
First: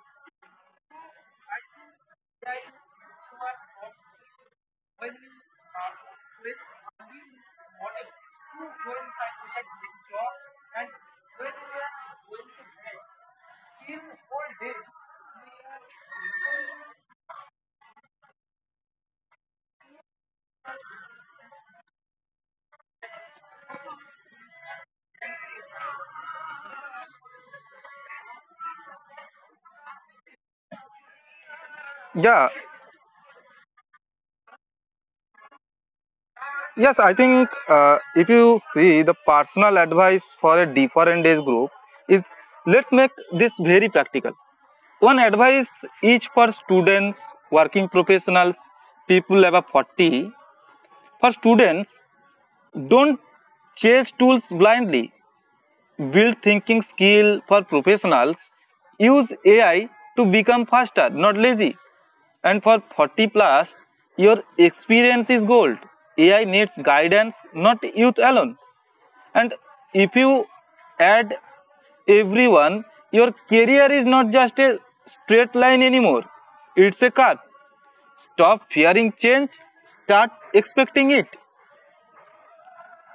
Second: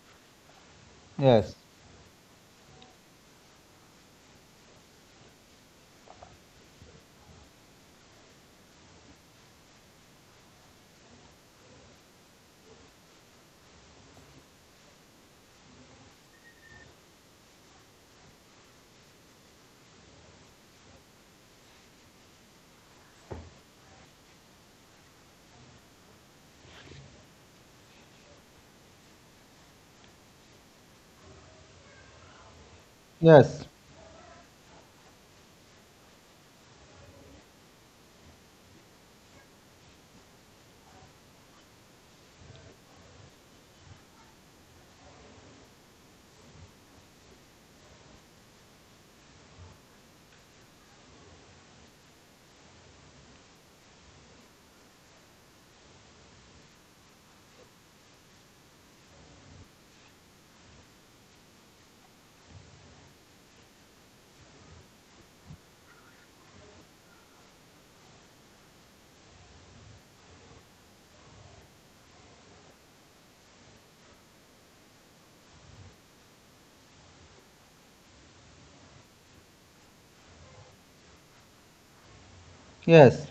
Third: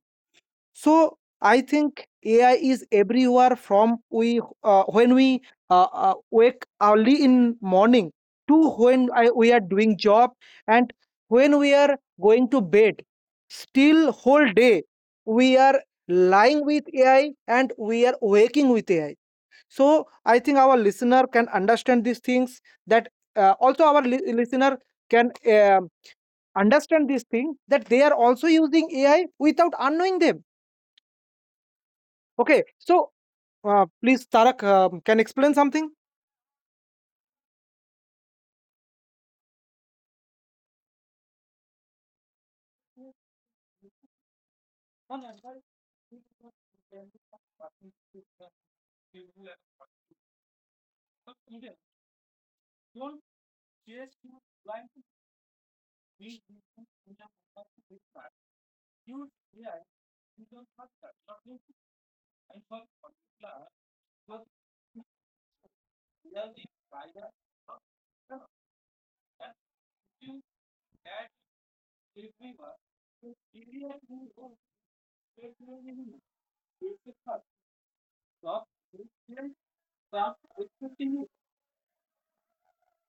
Speaker 1: So
Speaker 3: yes,
Speaker 1: I think AI is everywhere from we when we wake early in morning to when I, we are doing job and when we are going to bed. Still whole day we are lying with AI and we are waking with AI. So I think our listener can understand these things that also our listener can understand this thing that they are also using ai without unknowing them,
Speaker 2: Yeah,
Speaker 1: okay? So
Speaker 3: yes,
Speaker 1: please tarak, can explain something.
Speaker 2: yes, I think if you see the personal advice for a different age group is, let's make this very practical. One advice each for students, working professionals, people above 40. For students, don't chase tools blindly, build thinking skill. For professionals, use AI to become faster, not lazy. And for 40 plus, your experience is gold. AI needs guidance, not youth alone. And if you add everyone, your career is not just a straight line anymore, it's a curve. Stop fearing change, start expecting it.
Speaker 3: yes,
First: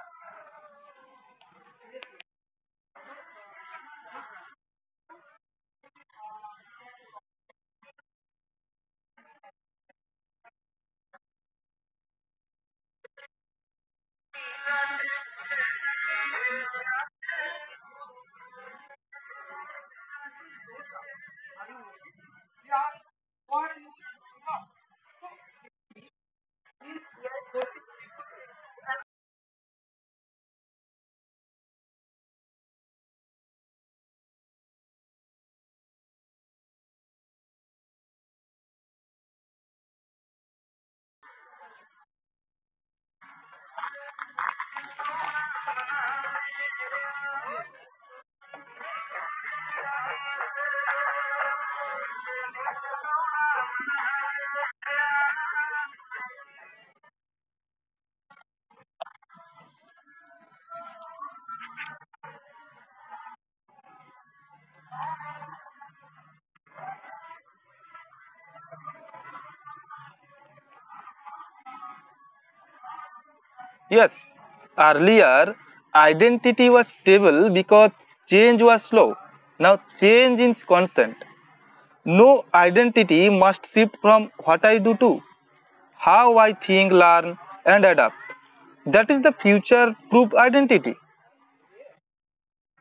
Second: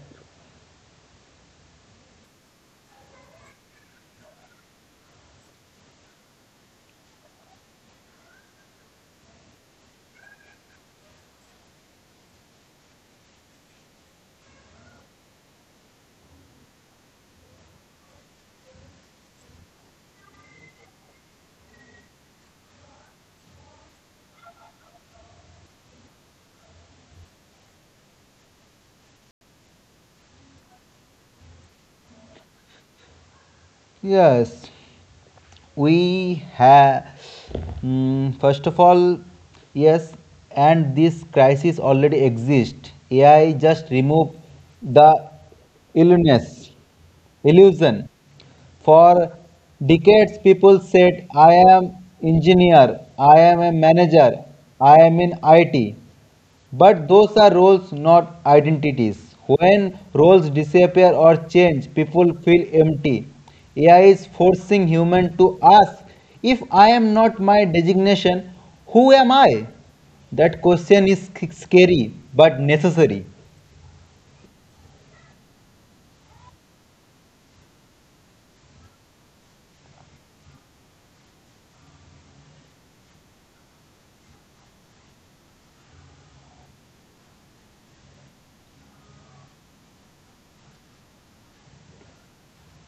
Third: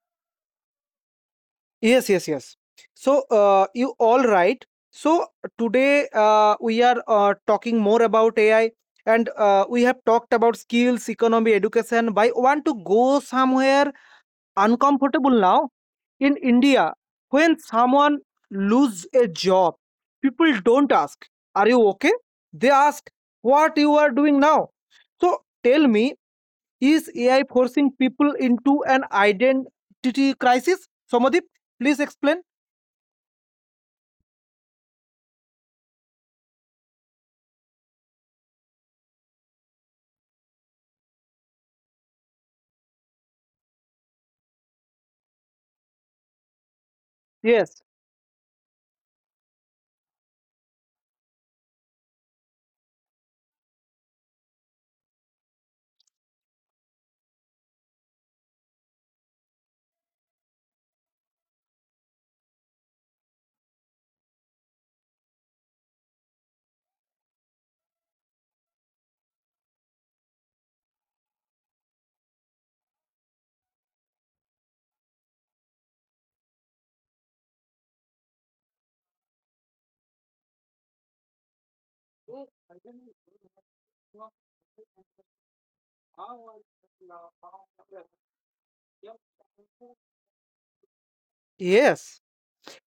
Speaker 1: Yes, yes, yes. So you all right. So today we are talking more about ai and we have talked about skills economy education, but I want to go somewhere uncomfortable now. In India, when someone loses a job, people don't ask, "Are you okay?" They ask, "What you are doing now?" So tell me, is AI forcing people into an identity crisis? Somadip, please explain.
Speaker 3: yes. We have, first of all, yes, and this crisis already exists. AI just remove the illness.
Speaker 1: Yes.
Speaker 3: Illusion. For decades, people said, "I am engineer, I am a manager, I am in IT." But those are roles, not identities. When roles disappear or change, people feel empty. AI is forcing human to ask, "If I am not my designation, who am I?" That question is scary but necessary.
Speaker 2: Yes, earlier identity was stable because change was slow. Now change is constant. No, identity must shift from what I do to how I think, learn, and adapt. That is the future proof identity.
Speaker 1: Yes.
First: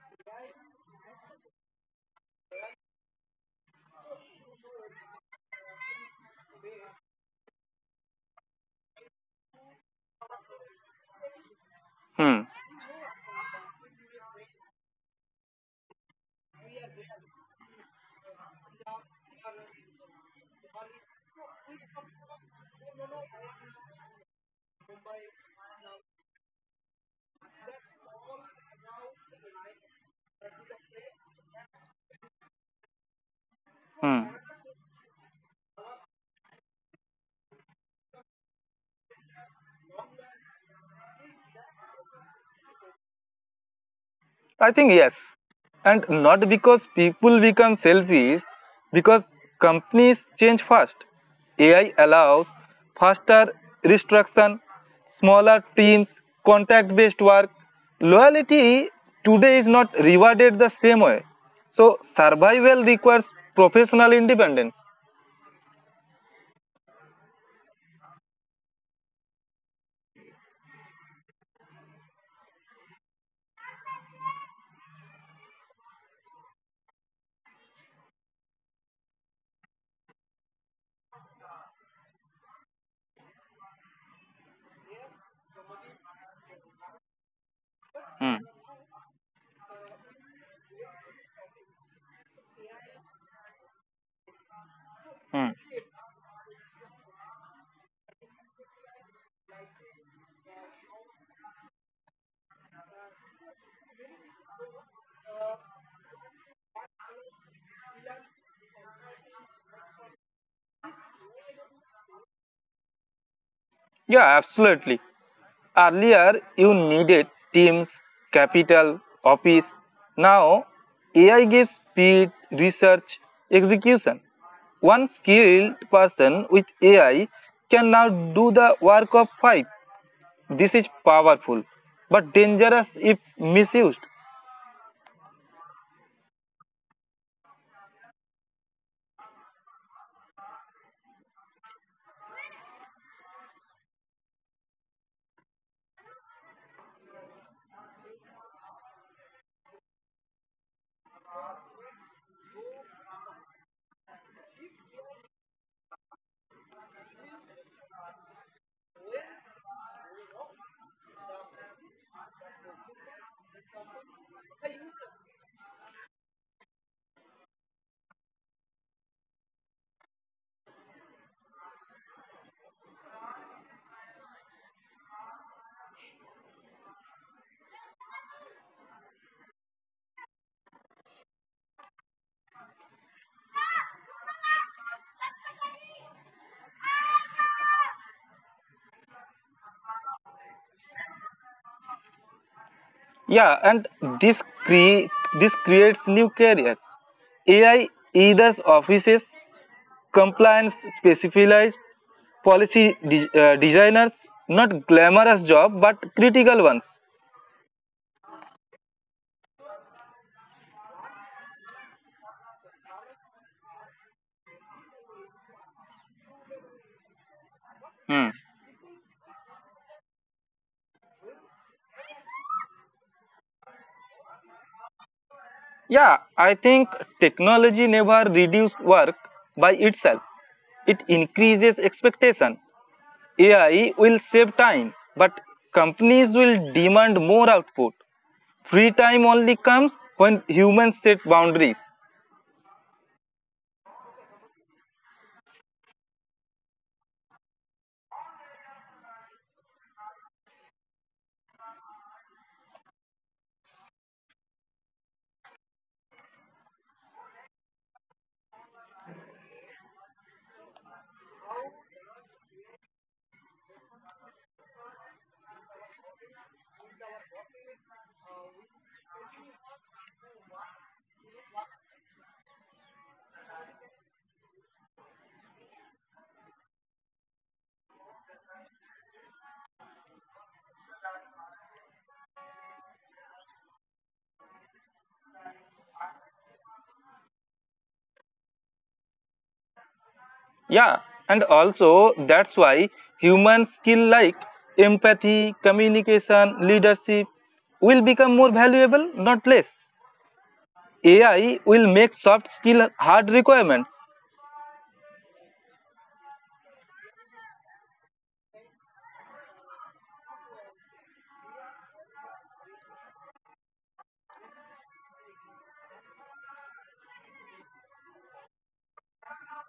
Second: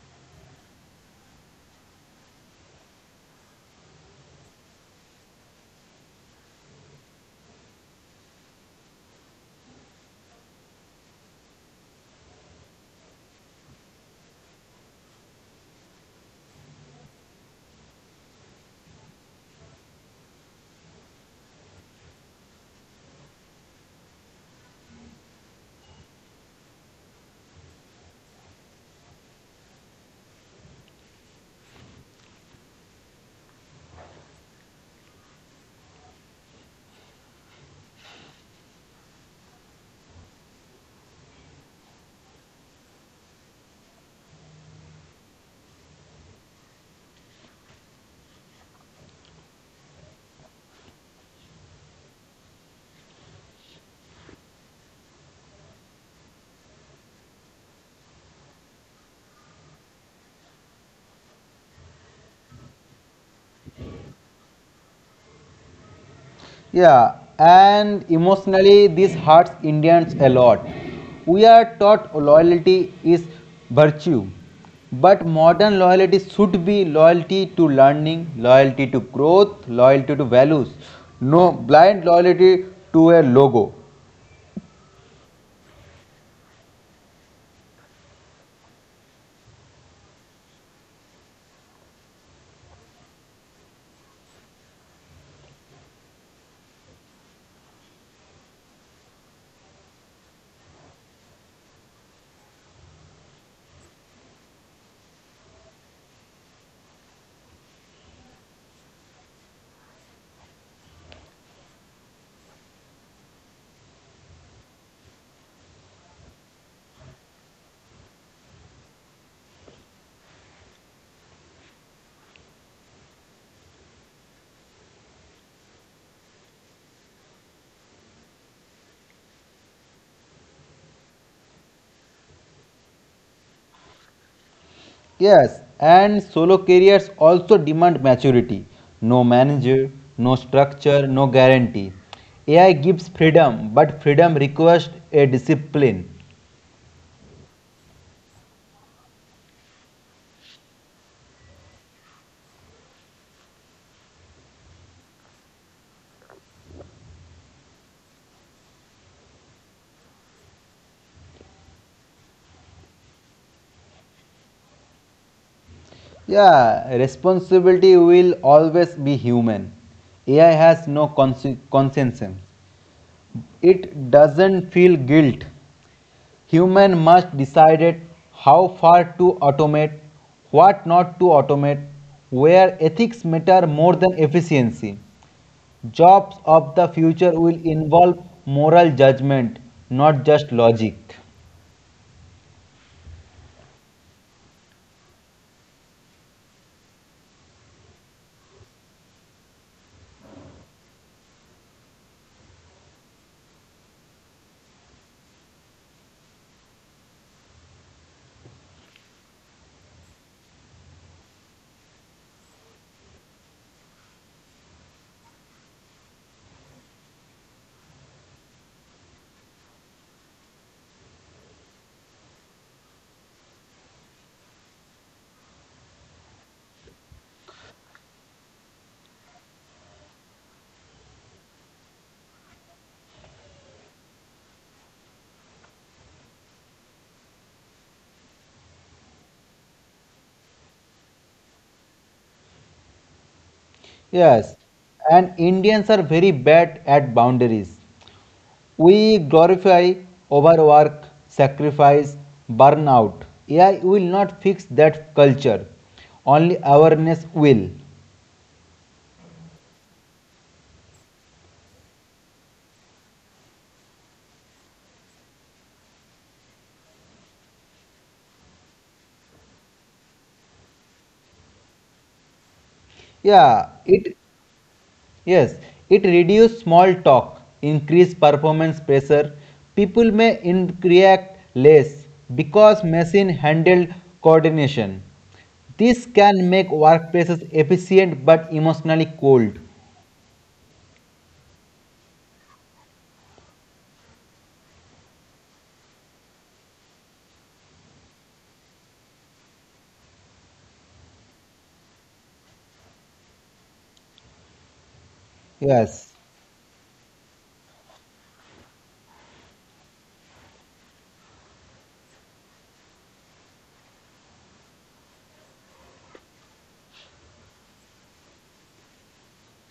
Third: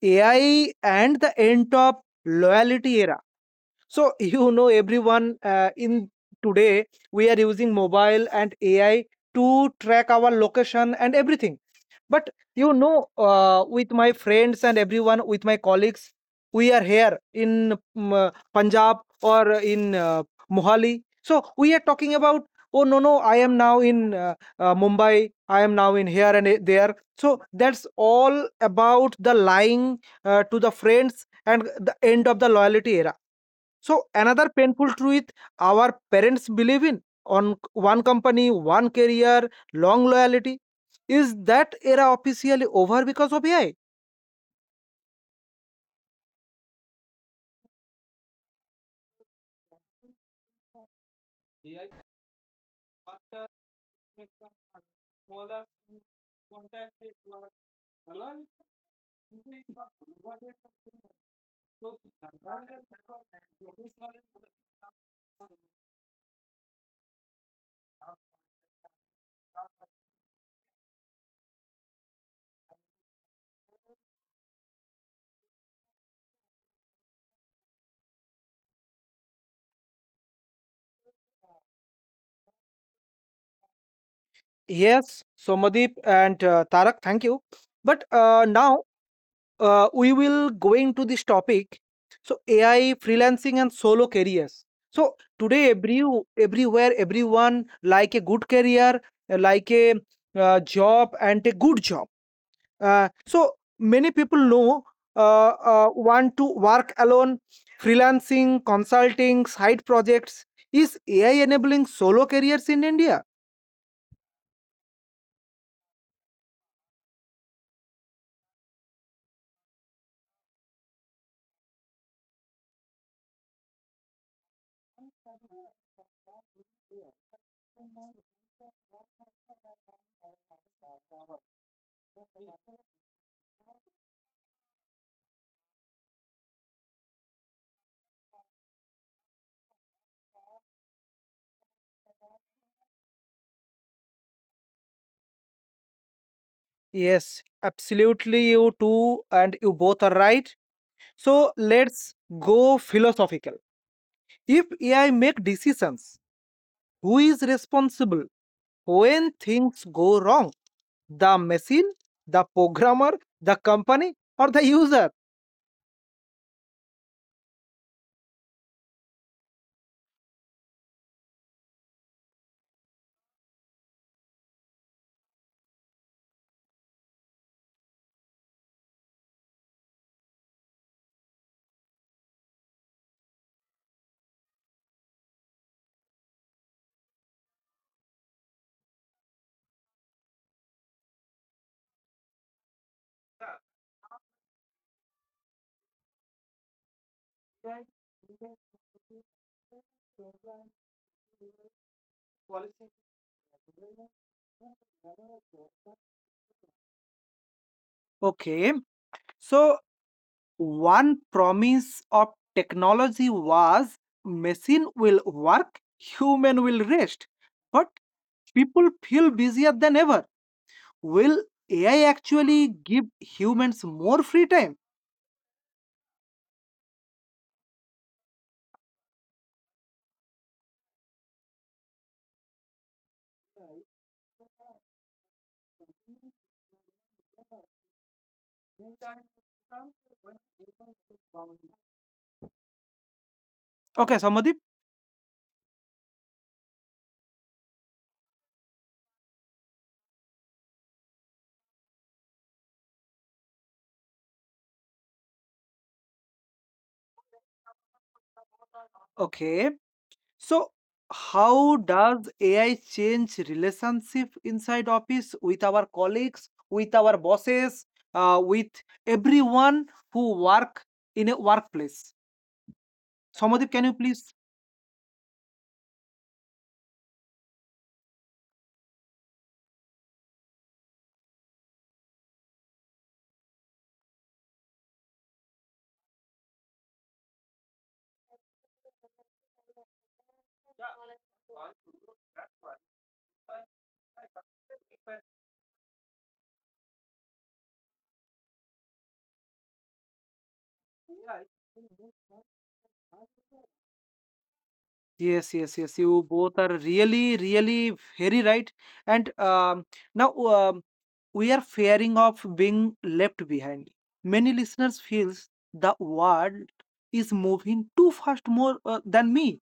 Speaker 1: AI and the end of loyalty era. So everyone in today we are using mobile and AI to track our location and everything. But
Speaker 2: Hmm.
Speaker 1: with my friends and everyone with my colleagues, we are here in Punjab or in Mohali. So we are talking about, oh, no, no, I am now in Mumbai, I am now in here and there. So that's all about the lying to the friends and the end of the loyalty era. So
Speaker 2: Hmm.
Speaker 1: another painful truth, our parents believe in on one company, one career, long loyalty. Is that era officially over because of AI?
Speaker 2: I think yes. And not because people become selfish, because companies change fast. AI allows faster restructuring, smaller teams, contact based work. Loyalty today is not rewarded the same way. So, survival requires professional independence.
Speaker 3: Yeah, and emotionally, this hurts Indians a lot. We are taught loyalty is virtue, but modern loyalty should be loyalty to learning, loyalty to growth, loyalty to values, no blind loyalty to a logo.
Speaker 1: Yes, Somadeep and Tarak, thank you. But
Speaker 2: Hmm.
Speaker 1: now we will going to this topic. So ai freelancing and solo careers. So
Speaker 2: Hmm.
Speaker 1: today everywhere everyone like a good career, like a job and a good job, so many people know uh, want to work alone, freelancing, consulting, side projects. Is AI enabling solo careers in India?
Speaker 2: Yeah, absolutely. Earlier you needed teams, capital, office. Now AI gives speed, research, execution. One skilled person with AI can now do the work of five. This is powerful, but dangerous if misused.
Speaker 3: Yes, and solo careers also demand maturity. No manager, no structure, no guarantee. AI gives freedom, but freedom requires a discipline.
Speaker 1: Yes, absolutely. You too, and you both are right. So let's go philosophical. If AI make decisions, who is responsible when things go wrong? The machine, the programmer, the company, or the user?
Speaker 3: Yeah, responsibility will always be human. AI has no conscience. It doesn't feel guilt. Human must decide how far to automate, what not to automate, where ethics matter more than efficiency. Jobs of the future will involve moral judgment, not just logic.
Speaker 2: Yeah, and this cre- this creates new careers. AI either offices compliance specialized policy designers, not glamorous job but critical ones.
Speaker 1: Okay, so one promise of technology was machine will work, human will rest. But
Speaker 2: Hmm.
Speaker 1: people feel busier than ever. Will AI actually give humans more free time?
Speaker 2: Yeah, I think technology never reduce work by itself, it increases expectation. AI will save time, but companies will demand more output. Free time only comes when humans set boundaries.
Speaker 1: Okay, Samadip.
Speaker 3: Yes, and Indians are very bad at boundaries. We glorify overwork, sacrifice, burnout. AI will not fix that culture. Only awareness will.
Speaker 1: Okay. So, how does AI change relationship inside office with our colleagues, with our bosses, with everyone who work in a workplace? Somadip, can you
Speaker 3: Yeah,
Speaker 1: please?
Speaker 3: it yes, it reduces small talk, increase performance pressure. People may react less because machine handle coordination. This can make workplaces efficient but emotionally cold.
Speaker 2: Yeah, and also that's why human skill like empathy, communication, leadership will become more valuable, not less. AI will make soft skill hard requirements.
Speaker 1: Yes, yes, yes.
Speaker 3: Yes.
Speaker 1: You both are really, really very right. And now, we are fearing of being left behind. Many listeners feels the world is moving too fast more than me.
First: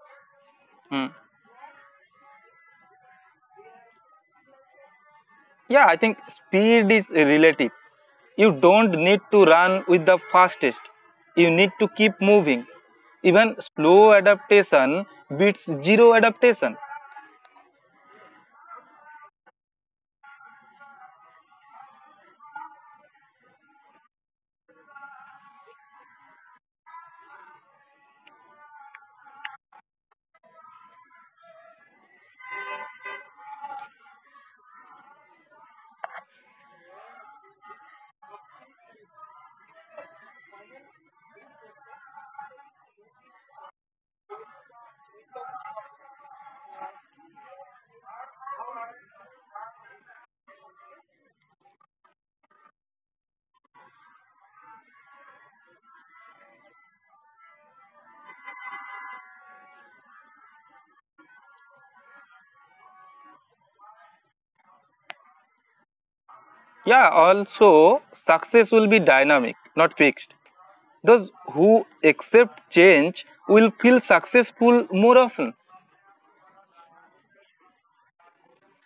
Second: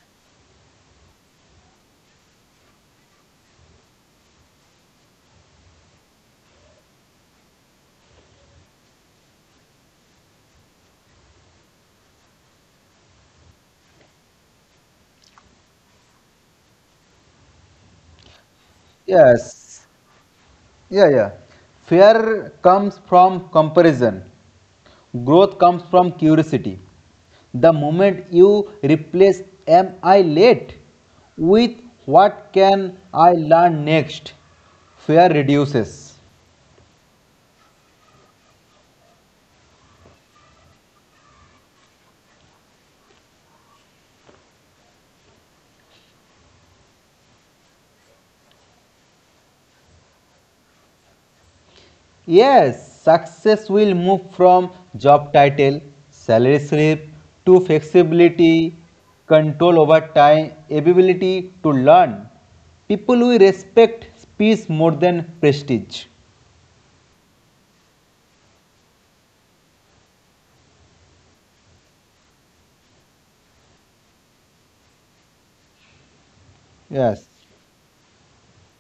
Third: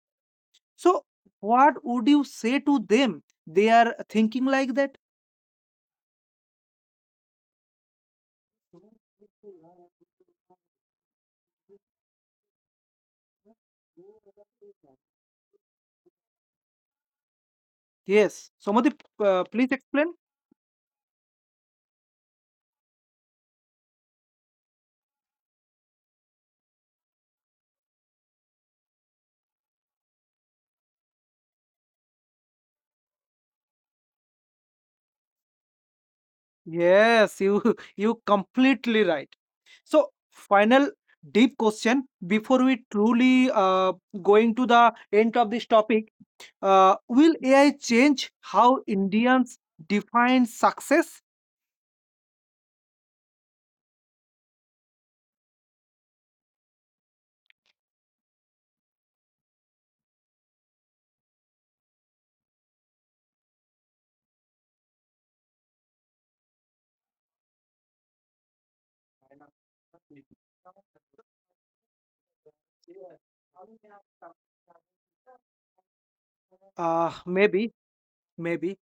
Speaker 1: So
Speaker 2: Hmm.
Speaker 1: what would you say to them? They are thinking like that.
Speaker 2: Yeah, I think speed is relative. You don't need to run with the fastest. You need to keep moving. Even slow adaptation beats zero adaptation.
Speaker 1: Yes, somebody, please
Speaker 3: Yes.
Speaker 1: explain.
Speaker 3: Yeah. Fear comes from comparison. Growth comes from curiosity. The moment you replace am I late with what can I learn next, fear reduces.
Speaker 1: Yes, you you completely right. So final deep question before we truly going to the end of this topic. Will AI change how Indians define success?
Speaker 3: Yes, success will move from job title, salary slip to flexibility, control over time, ability to learn. People will respect peace more than prestige.
Speaker 2: Yeah, also success will be dynamic, not fixed. Those who accept change will feel successful more often.
Speaker 3: Yes,
Speaker 1: Maybe, maybe.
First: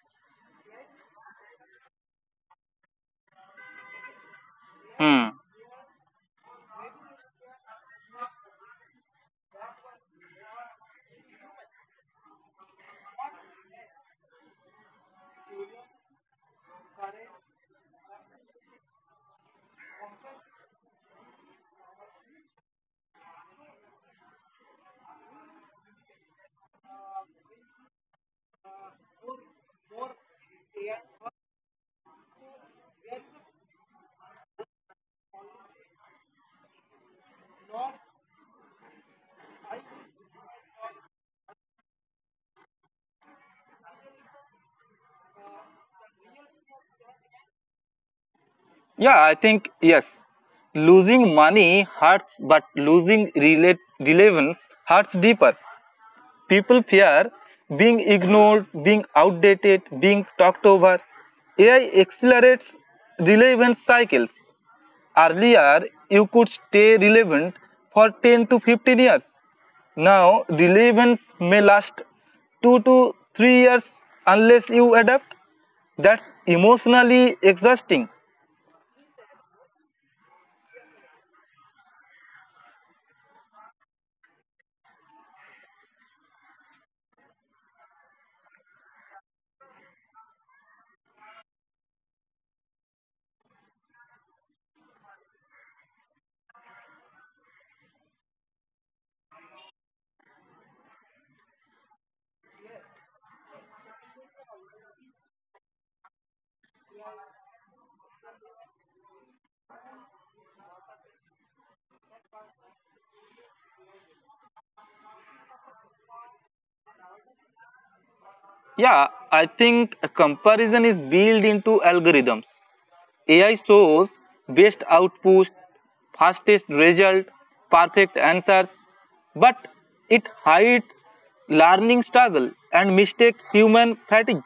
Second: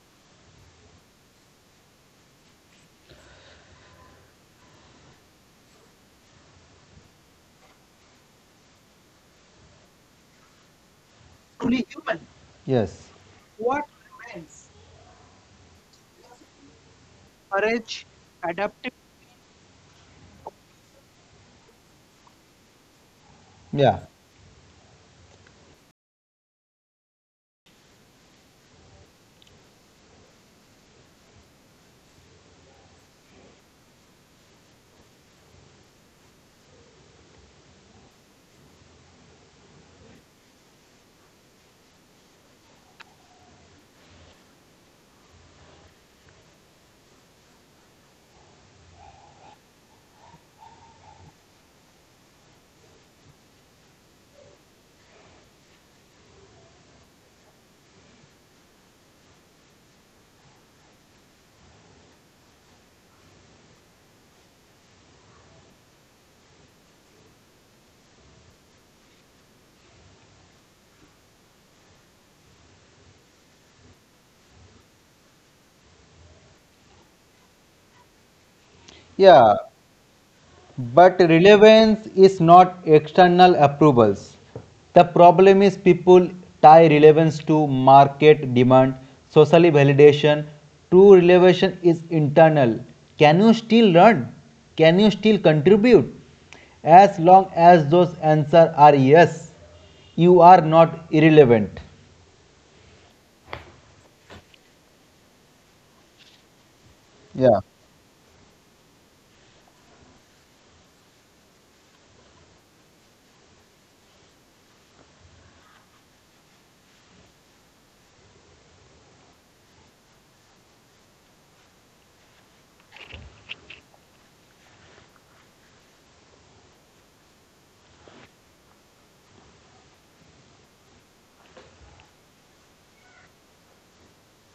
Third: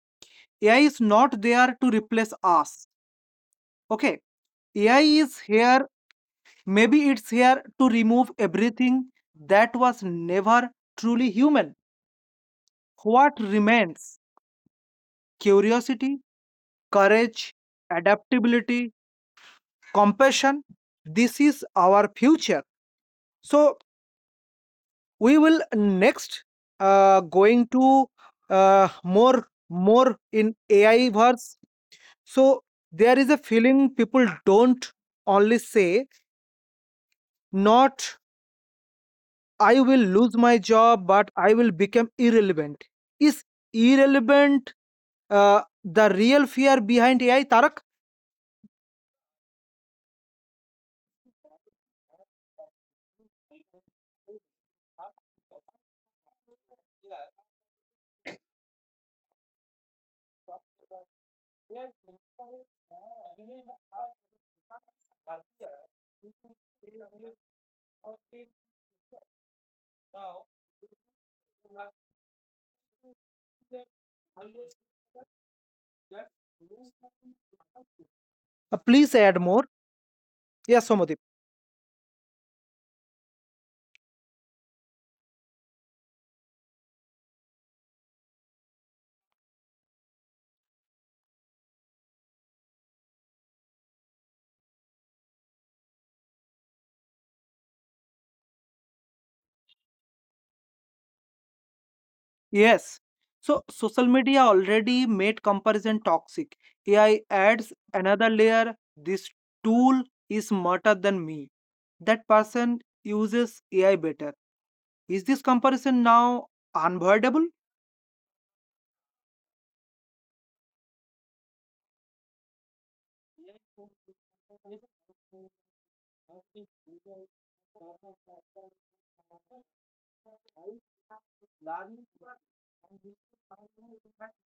Speaker 1: AI is not there to replace us. Okay. AI is
Speaker 2: Hmm.
Speaker 1: here, maybe it's here to remove everything that was never truly human.
Speaker 3: yes,
Speaker 1: What remains? Curiosity, courage, adaptability, compassion. This is our future. So
Speaker 3: yeah,
Speaker 1: we will next going to more in AI verse. So there is a feeling people don't only say not I will lose my job, but I will become irrelevant. Is irrelevant the real fear behind AI, Tarak?
Speaker 2: Yeah, I think yes. Losing money hurts, but losing relevance hurts deeper. People fear being ignored, being outdated, being talked over. AI accelerates relevance cycles. Earlier, you could stay relevant for 10 to 15 years. Now, relevance may last 2 to 3 years unless you adapt. That's emotionally exhausting.
Speaker 1: Please add
Speaker 3: yeah.
Speaker 1: more. Yes,
Speaker 3: But
Speaker 1: Somodip.
Speaker 3: relevance is not external approvals. The problem is people tie relevance to market demand, social validation. True relevation is internal. Can you still learn? Can you still contribute? As long as those answers are yes, you are not irrelevant.
Speaker 1: Yes. So social media already made comparison toxic. AI
Speaker 3: Yeah.
Speaker 1: adds another layer. This tool is smarter than me. That person uses AI better. Is this comparison now unavoidable?
Speaker 2: Yeah, I think a comparison is built into algorithms. AI shows best output, fastest result, perfect answers, but it hides learning struggle and mistake human fatigue.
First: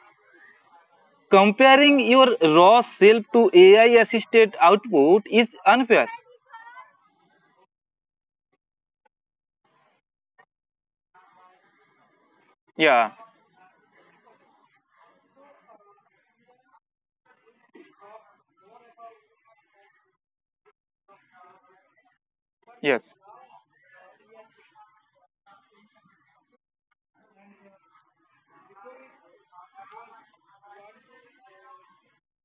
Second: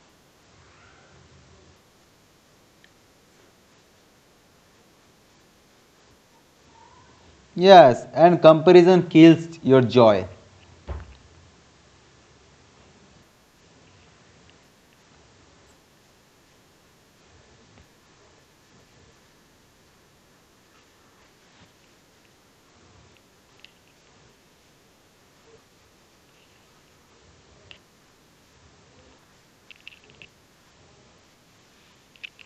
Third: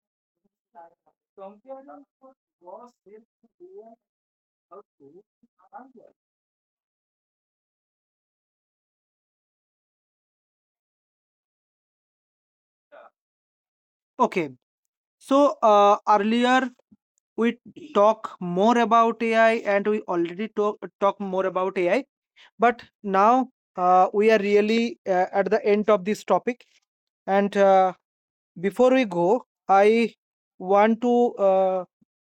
Speaker 2: Comparing your raw self to AI assisted output is unfair.
Speaker 3: Yes, and comparison kills your joy.
Speaker 2: Yeah,
Speaker 1: Okay, so earlier we talk more about AI and we already talk more about AI. But
Speaker 2: yes,
Speaker 1: now we are really at the end of this topic. And before we go, I want to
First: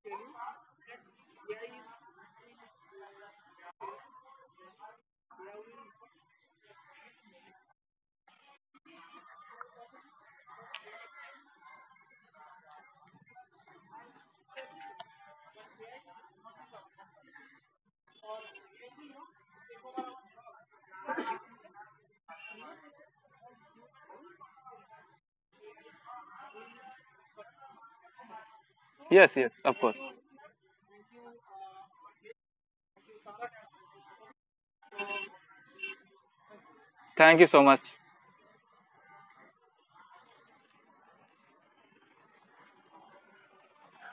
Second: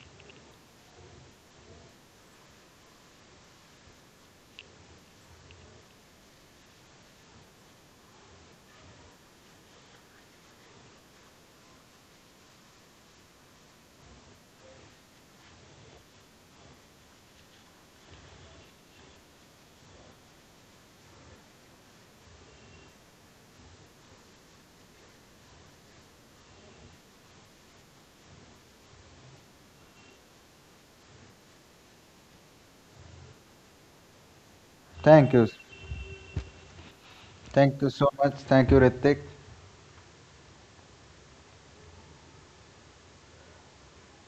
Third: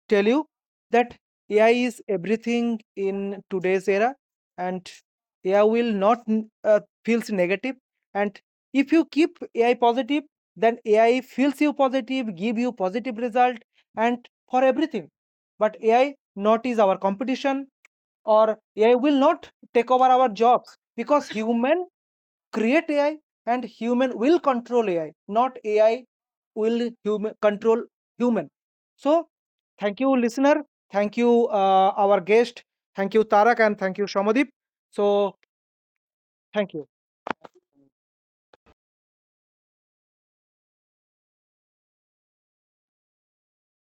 Speaker 1: tell you that AI is everything in today's era, and AI will not feels negative. And if you keep AI positive, then AI feels you positive, give you positive result, and for everything. But AI not is our competition or AI will not take over our jobs because human create AI and human will control AI, not AI will human control human. So
Speaker 2: yes, yes, of
Speaker 1: thank
Speaker 2: course.
Speaker 1: you, listener. Thank you, our guest. Thank you, Tarak, and thank you, Shamadip. So
Speaker 3: Thank you.
Speaker 1: thank you.
Speaker 2: Thank you so
Speaker 3: Thank you
Speaker 2: much.
Speaker 3: so much. Thank you, Ritik.